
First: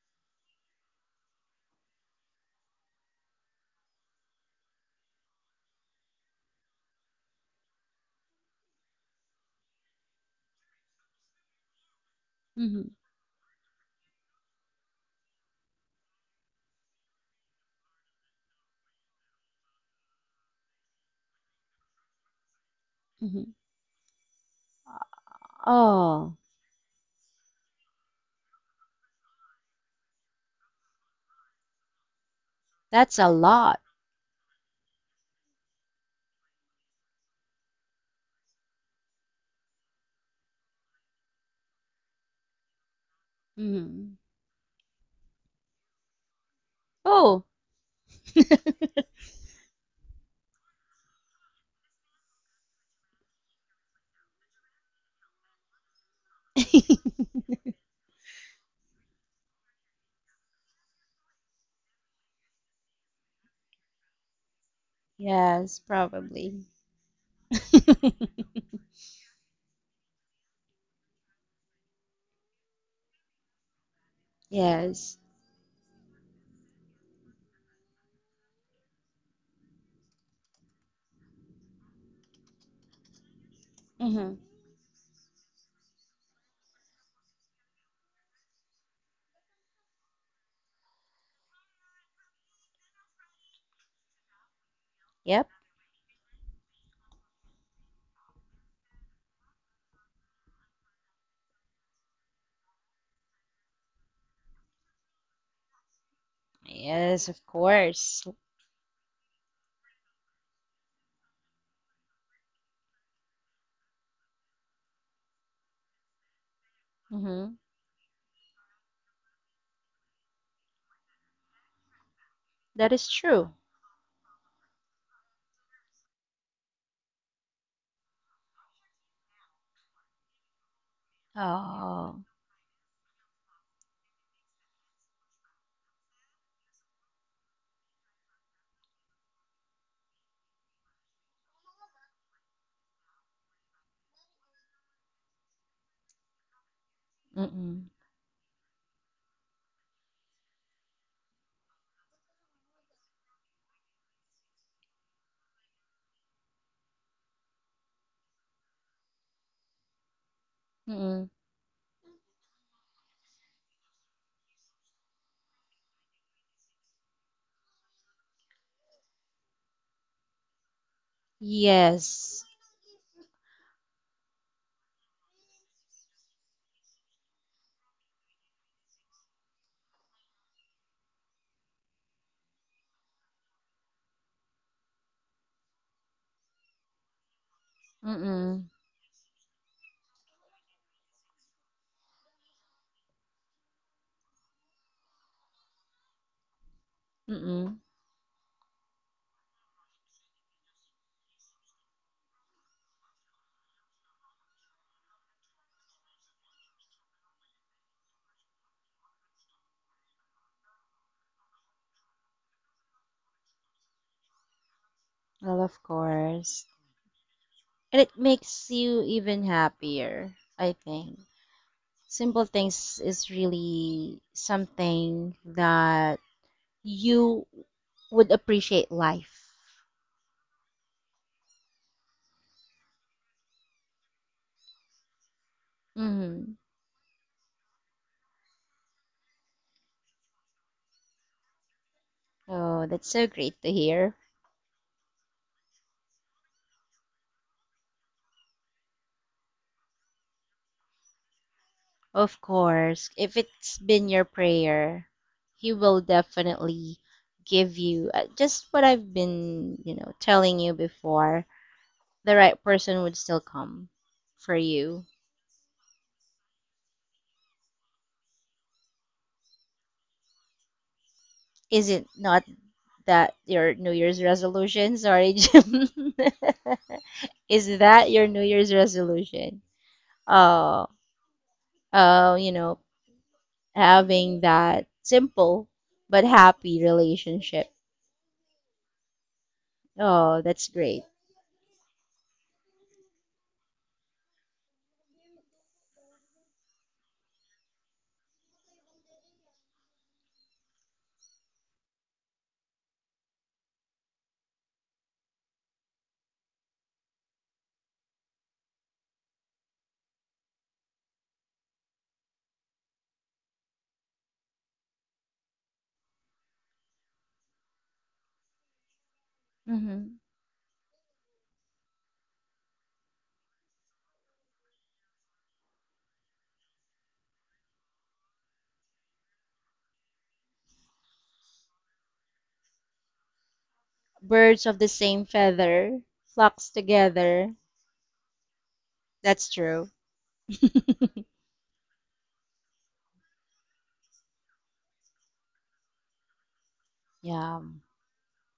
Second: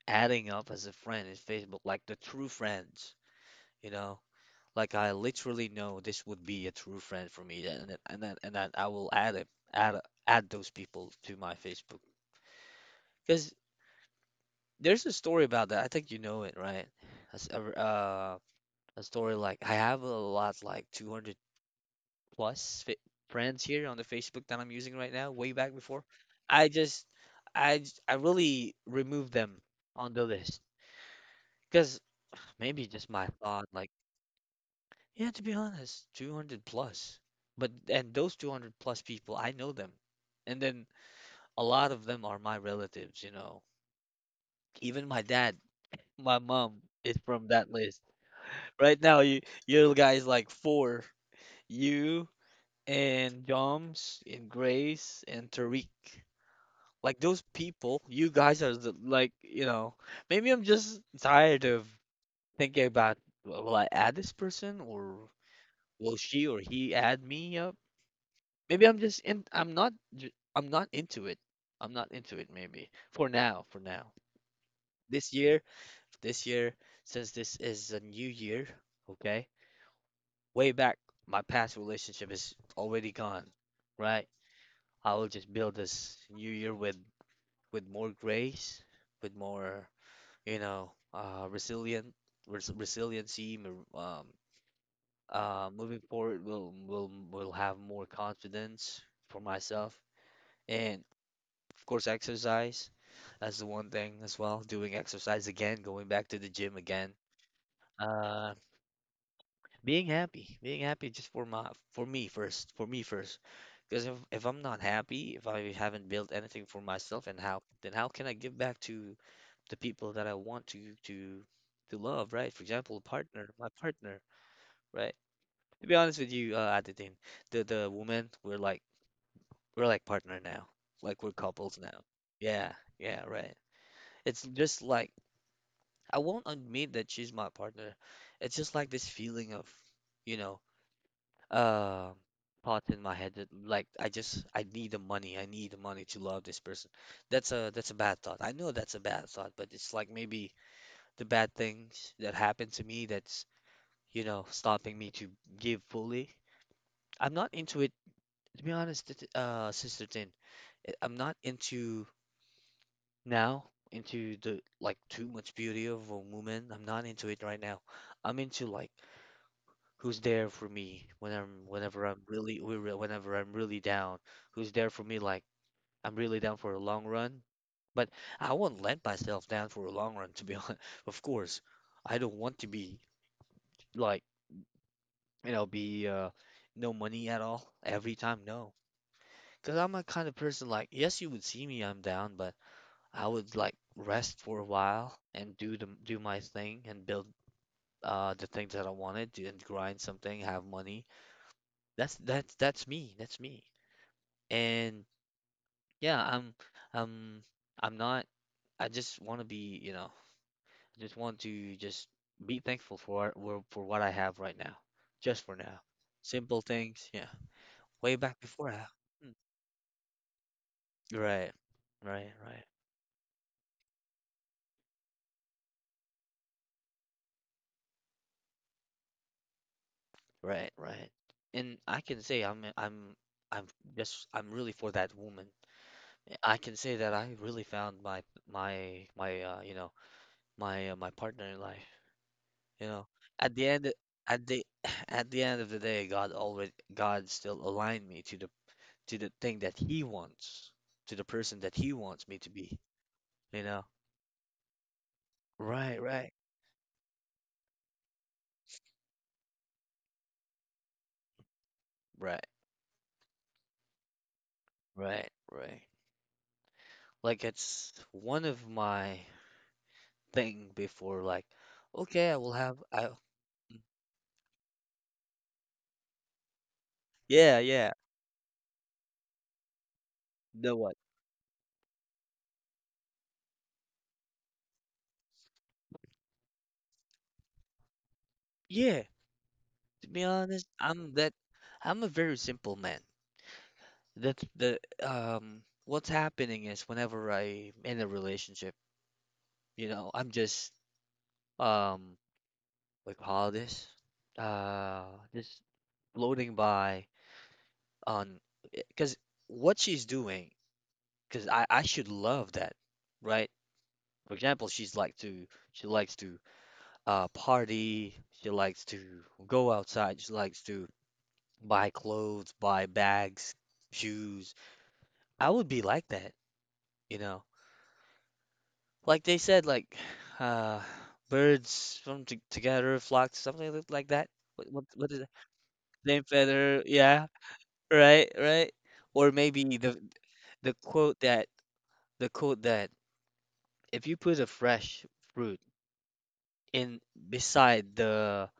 S1: adding up as a friend in Facebook, like the true friends, you know. Like I literally know this would be a true friend for me, and then, and then and then I will add it, add add those people to my Facebook.
S2: Mm-hmm.
S1: Because there's a story about that. I think you know it, right? As a, uh, a story like I have a lot, like two hundred. Plus fa-
S2: Mm-hmm.
S1: friends here on the Facebook that I'm using right now, way back before,
S2: Oh.
S1: I just, I, j- I really removed them on the list because maybe just
S2: That's
S1: my
S2: a
S1: thought,
S2: lot.
S1: like, yeah, to be honest, two hundred plus, but and those two hundred plus people, I know them, and then a lot of them are my relatives, you know,
S2: Mhm.
S1: even my dad, my mom is
S2: Oh,
S1: from that list. Right now, you, you guys like four, you and Joms and Grace and Tariq. Like those people, you guys are the, like, you know, maybe I'm just tired of thinking about, "Will will I add this person or
S2: yes,
S1: will she or
S2: probably.
S1: he add me up?" Maybe I'm just in I'm not j- I'm not into it. I'm not into it maybe. For now, for now.
S2: Yes.
S1: This year, this year, since this is a new year, okay? Way back my past relationship is already gone, right?
S2: Mhm.
S1: I will just build this new year with with more grace, with more, you know, uh, resilient, res resiliency, mo- um,
S2: Yep.
S1: uh, moving forward will will will have more confidence for myself, and of course, exercise. That's the one thing as well. Doing exercise again, going back to the gym again.
S2: Yes, of course.
S1: Uh, being happy being happy just for my for me first for me first because if, if I'm not happy, if I haven't built anything for myself and how
S2: Mhm.
S1: then how can I give back to the people that I want to to to love, right? For
S2: That
S1: example,
S2: is
S1: partner
S2: true.
S1: my partner, right? To be honest with you, uh Aditya, the the woman we're like we're like partner now, like we're couples now.
S2: Oh.
S1: Yeah. Yeah, right. It's just like I won't admit that she's my partner. It's just like this feeling of, you know, uh thought in my head that like I just I need the money. I need the money to love this person. That's a that's a
S2: Mm-mm.
S1: bad thought. I know that's a bad thought, but it's like maybe the bad things that happened to me that's, you know, stopping me to give fully. I'm not into it to be honest, it- uh Sister Tin. I- I'm
S2: Mm-mm.
S1: not into now into the like too much beauty of a woman. I'm not into it right now. I'm into like who's there for me when I'm whenever I'm
S2: Yes.
S1: really we re- whenever I'm really down, who's there for me like I'm really down for a long run. But I won't let myself down for a long run, to be honest. Of course, I don't want to be like, you know, be uh, no money at all every time. No,
S2: Mm-mm.
S1: because I'm a kind of person like, yes, you would see me, I'm down, but I would like rest for a while and do the do my thing and build
S2: Mm-mm.
S1: uh the things that I wanted to and grind something, have money. That's that's that's me. That's me. And yeah, I'm I'm I'm not I just want to be, you know, I just want to just be thankful for for for what I have right now. Just for
S2: Well,
S1: now.
S2: of
S1: Simple
S2: course.
S1: things, yeah.
S2: And
S1: Way
S2: it
S1: back before
S2: makes
S1: I
S2: you
S1: Mm.
S2: even happier, I think.
S1: Right. Right,
S2: Simple
S1: right.
S2: things is really something that you would appreciate life.
S1: Right, right. And I can say I'm I'm I'm just I'm really for that woman.
S2: Mm-hmm.
S1: I can say that I really found my my my uh, you know, my uh, my partner in life.
S2: Oh,
S1: You know,
S2: that's so
S1: at
S2: great
S1: the
S2: to
S1: end,
S2: hear.
S1: at the at the end of the day, God already, God still aligned me to the to the thing that He wants, to the person that He wants me
S2: Of
S1: to be.
S2: course, if
S1: You
S2: it's
S1: know,
S2: been your prayer, He
S1: right,
S2: will
S1: right,
S2: definitely give you uh, just what I've been, you know, telling you before. The
S1: right,
S2: right person would still come for you.
S1: right, right. Like it's one of my thing before. Like,
S2: Is it
S1: okay, I
S2: not
S1: will have. I.
S2: that your New Year's resolution? Sorry, Jim.
S1: Yeah,
S2: Is
S1: yeah.
S2: that your New Year's resolution?
S1: The
S2: Oh,
S1: what?
S2: oh, you know, having that simple but happy relationship.
S1: Yeah. To be
S2: Oh,
S1: honest,
S2: that's great.
S1: I'm that. I'm a very simple man. That the um. What's happening is whenever I'm in a relationship. You know, I'm just um what you call this? Uh just floating by on because what she's doing, because I I should love that, right? For example, she's like to she likes to uh party, she likes to go outside,
S2: Hmm.
S1: she likes to buy clothes, buy bags, shoes. I would be like that, you know. Like they said, like uh birds from t together flock, something like that.
S2: Birds
S1: What
S2: of
S1: what
S2: the
S1: what is
S2: same feather
S1: Name
S2: flocks
S1: better, yeah,
S2: together.
S1: right, right. Or
S2: That's
S1: maybe
S2: true.
S1: the the quote that the quote that if you put a fresh fruit in
S2: Yeah.
S1: beside the,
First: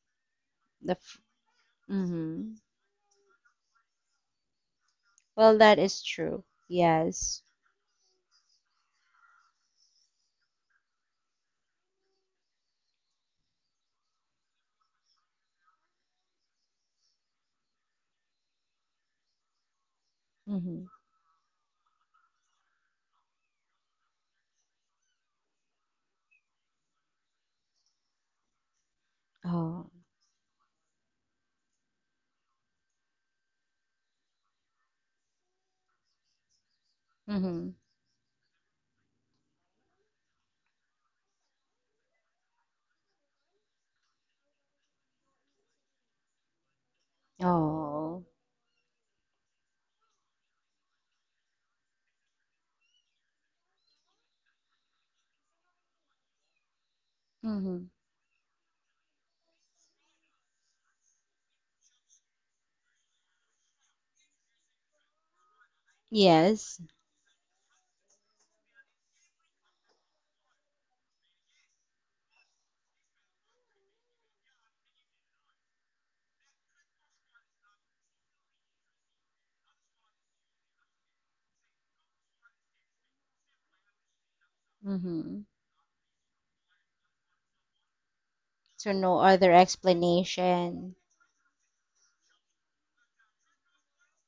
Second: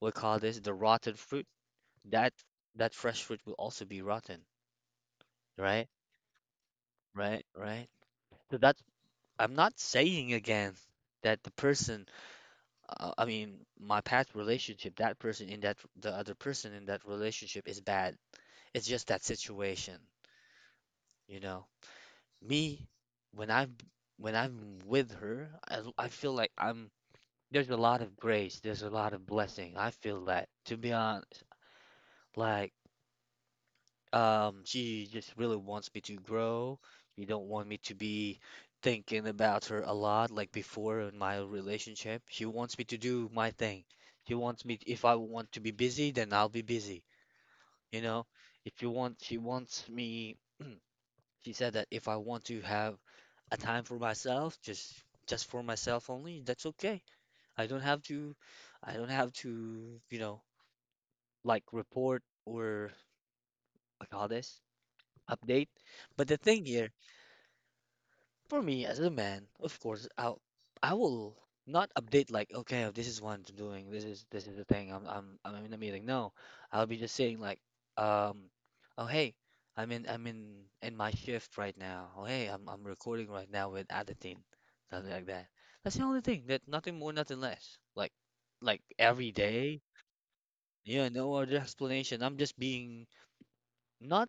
S1: we call this, the
S2: The
S1: rotten
S2: f-
S1: fruit, that
S2: hmm.
S1: that fresh fruit will also be rotten,
S2: Well, that
S1: right?
S2: is true. Yes.
S1: Right, right. So that's, I'm not saying again that the person, uh, I mean, my past relationship, that person in that the other person in that relationship is bad. It's just that situation,
S2: Hmm.
S1: you know. Me when I'm when I'm with her, I, I feel like I'm there's a lot of grace, there's a lot of blessing.
S2: Oh.
S1: I feel that to be honest, like um she just really wants me to grow. She don't want
S2: Hmm.
S1: me to be thinking about her a lot like before in my relationship. She wants me to do my thing. She wants me if I want to be busy, then I'll be busy. You know,
S2: Oh.
S1: if you want, she wants me. She said that if I want to have a time for myself, just just for myself only, that's okay. I don't
S2: Hmm.
S1: have to, I don't have to, you know, like report or I call this update. But the thing
S2: Yes.
S1: here, for me, as a man, of course, I'll I will not update like, okay, this is what I'm doing. This is this is the thing. I'm I'm I'm in a meeting. No, I'll be just saying like, um, oh hey, I'm in I'm in in my shift right now. Oh hey, I'm I'm recording right now with Adetin, something like
S2: Hmm.
S1: that. That's the only thing. That nothing more, nothing less. Like like
S2: So no
S1: every
S2: other
S1: day.
S2: explanation.
S1: Yeah, no other explanation. I'm just being not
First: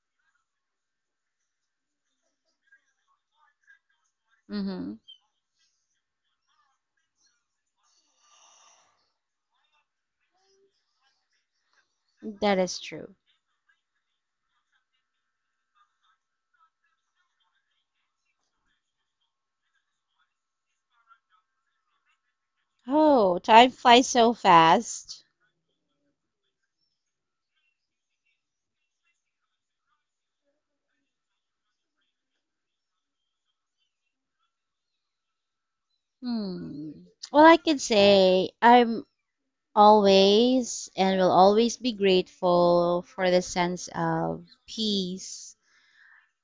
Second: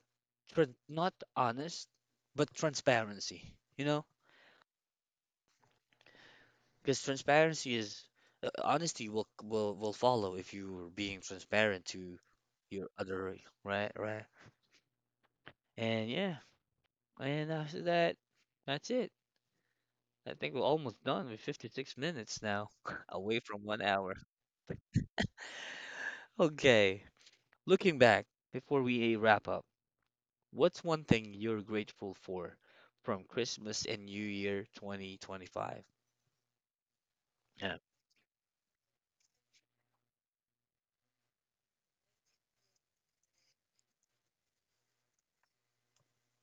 S1: tran not honest, but transparency. You know.
S2: Hmm.
S1: Because transparency is uh, honesty will will will follow if you're being transparent to
S2: That is
S1: your
S2: true.
S1: other, right, right. And yeah, and after that, that's it. I think we're almost done with fifty-six minutes now,
S2: Oh,
S1: away from
S2: time
S1: one
S2: flies
S1: hour.
S2: so fast.
S1: Okay, looking back before we uh, wrap up, what's one thing you're grateful for from Christmas and New Year twenty twenty-five?
S2: Hmm. Well, I
S1: Yeah,
S2: could say I'm always and will always be grateful for the sense of peace.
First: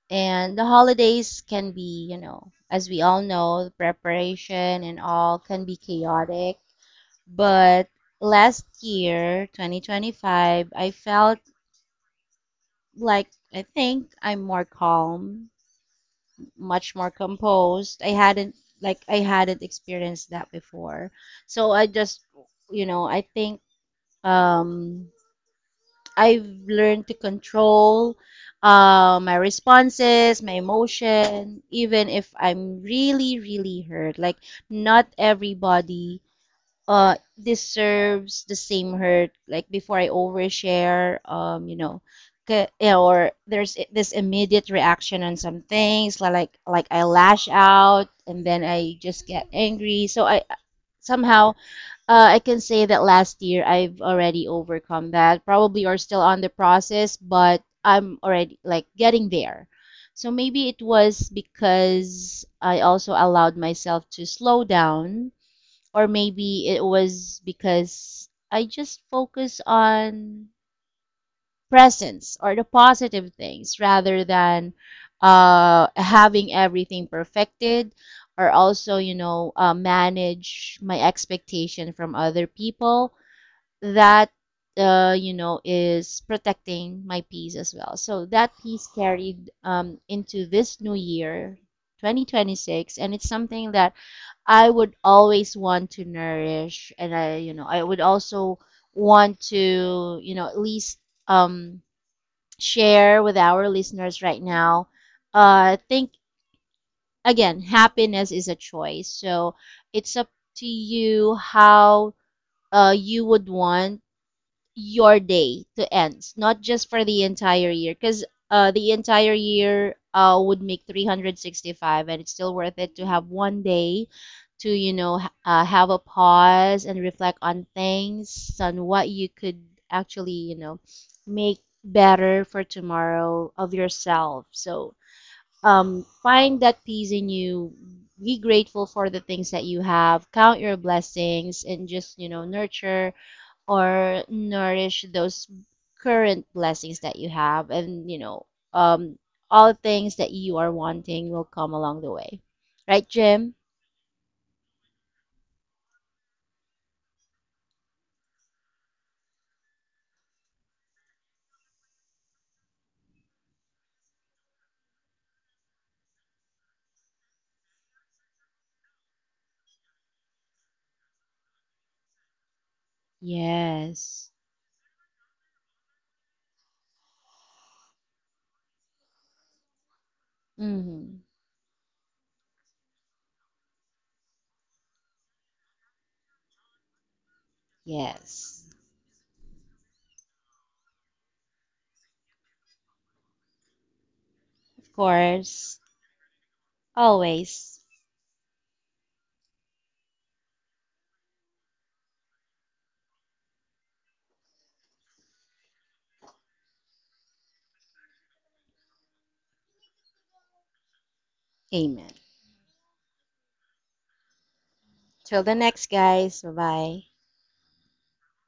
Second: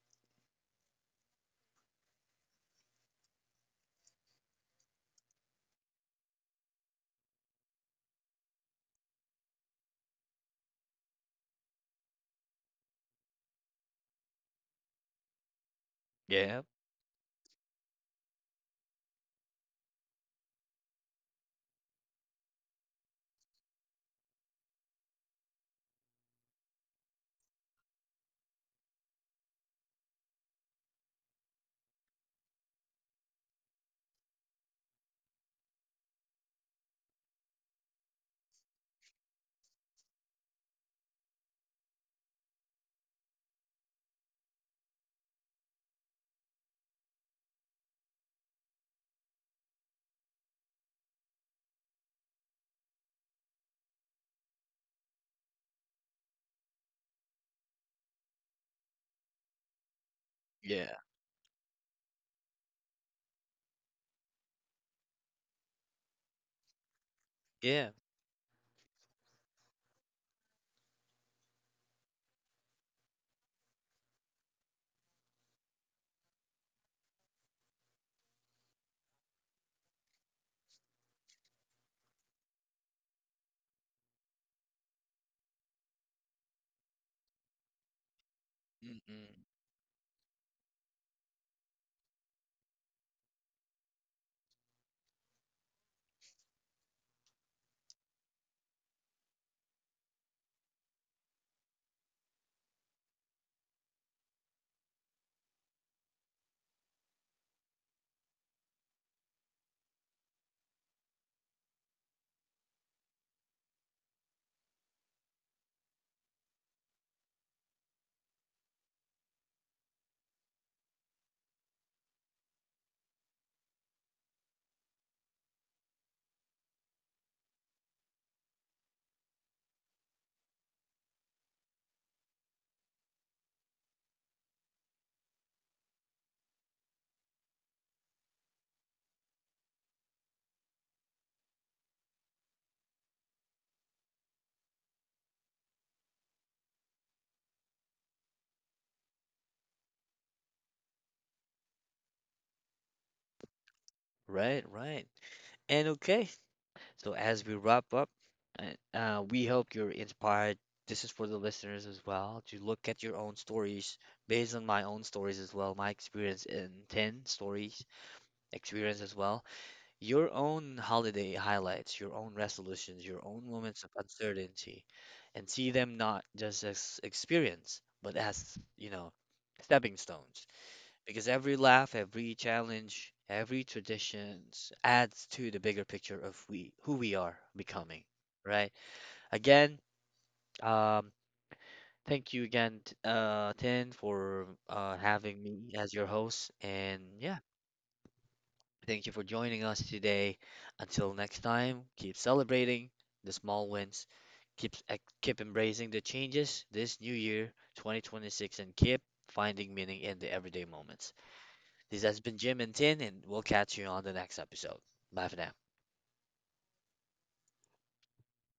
S2: And the holidays can be, you know, as we all know, the preparation and all can be chaotic. But last year, twenty twenty-five, I felt like, I think I'm more calm,
S1: yeah,
S2: much more composed. I hadn't Like, I hadn't experienced that before. So I just, you know, I think um I've learned to control uh, my responses, my emotion, even if I'm really, really hurt. Like, not everybody uh deserves the same hurt. Like before I overshare, um, you know, ca- yeah, or there's i- this immediate reaction on some things, li- like like I lash out and then I just get angry. So I somehow, uh, I can say that last year I've already overcome that, probably are still on the process, but I'm already like getting there. So maybe it
S1: yeah,
S2: was because I also allowed myself to slow down, or maybe it was
S1: yeah.
S2: because I just focus on presence or the positive things rather than uh, having everything perfected, or also, you know, uh, manage my expectation from other people. That, uh, you know, is protecting my peace as well. So that peace carried
S1: Mm-mm.
S2: um, into this new year, twenty twenty-six, and it's something that I would always want to nourish, and I, you know, I would also want to, you know, at least um share with our listeners right now uh think, again, happiness is a choice, so it's up to you how uh you would want your day to ends, not just for the entire year, because uh, the entire year uh, would make three hundred sixty-five, and it's still worth it to have one day to, you know, ha- uh, have a pause and reflect on things, on what you could actually, you know, make better for tomorrow of yourself. So um, find that peace in you. Be grateful for the things that you have. Count your blessings and just, you know, nurture or nourish those current blessings that you have. And you know, um, all things that you are wanting will come along the way, right, Jim?
S1: Right, right. And okay, so, as we wrap up, uh, uh, we hope you're inspired. This is for the listeners as well to look at your own stories based on my own stories as well, my experience in ten stories, experience as well, your own holiday highlights, your own resolutions, your own moments of
S2: Yes.
S1: uncertainty, and see them not just as experience, but as, you know, stepping stones
S2: Mm-hmm.
S1: because every laugh, every challenge, every traditions adds to the bigger picture of we who we are becoming,
S2: Yes,
S1: right? Again, um, thank you again, t- uh, Tin, for
S2: of
S1: uh, having me
S2: course.
S1: as your host, and yeah,
S2: Always.
S1: thank you for joining us today. Until next time, keep celebrating the small wins, keep ex- keep embracing the changes this new year, twenty twenty-six, and keep finding meaning in the everyday moments. This
S2: Amen.
S1: has been Jim and Tin, and we'll catch you on the next episode. Bye for
S2: Till
S1: now.
S2: the next, guys. Bye bye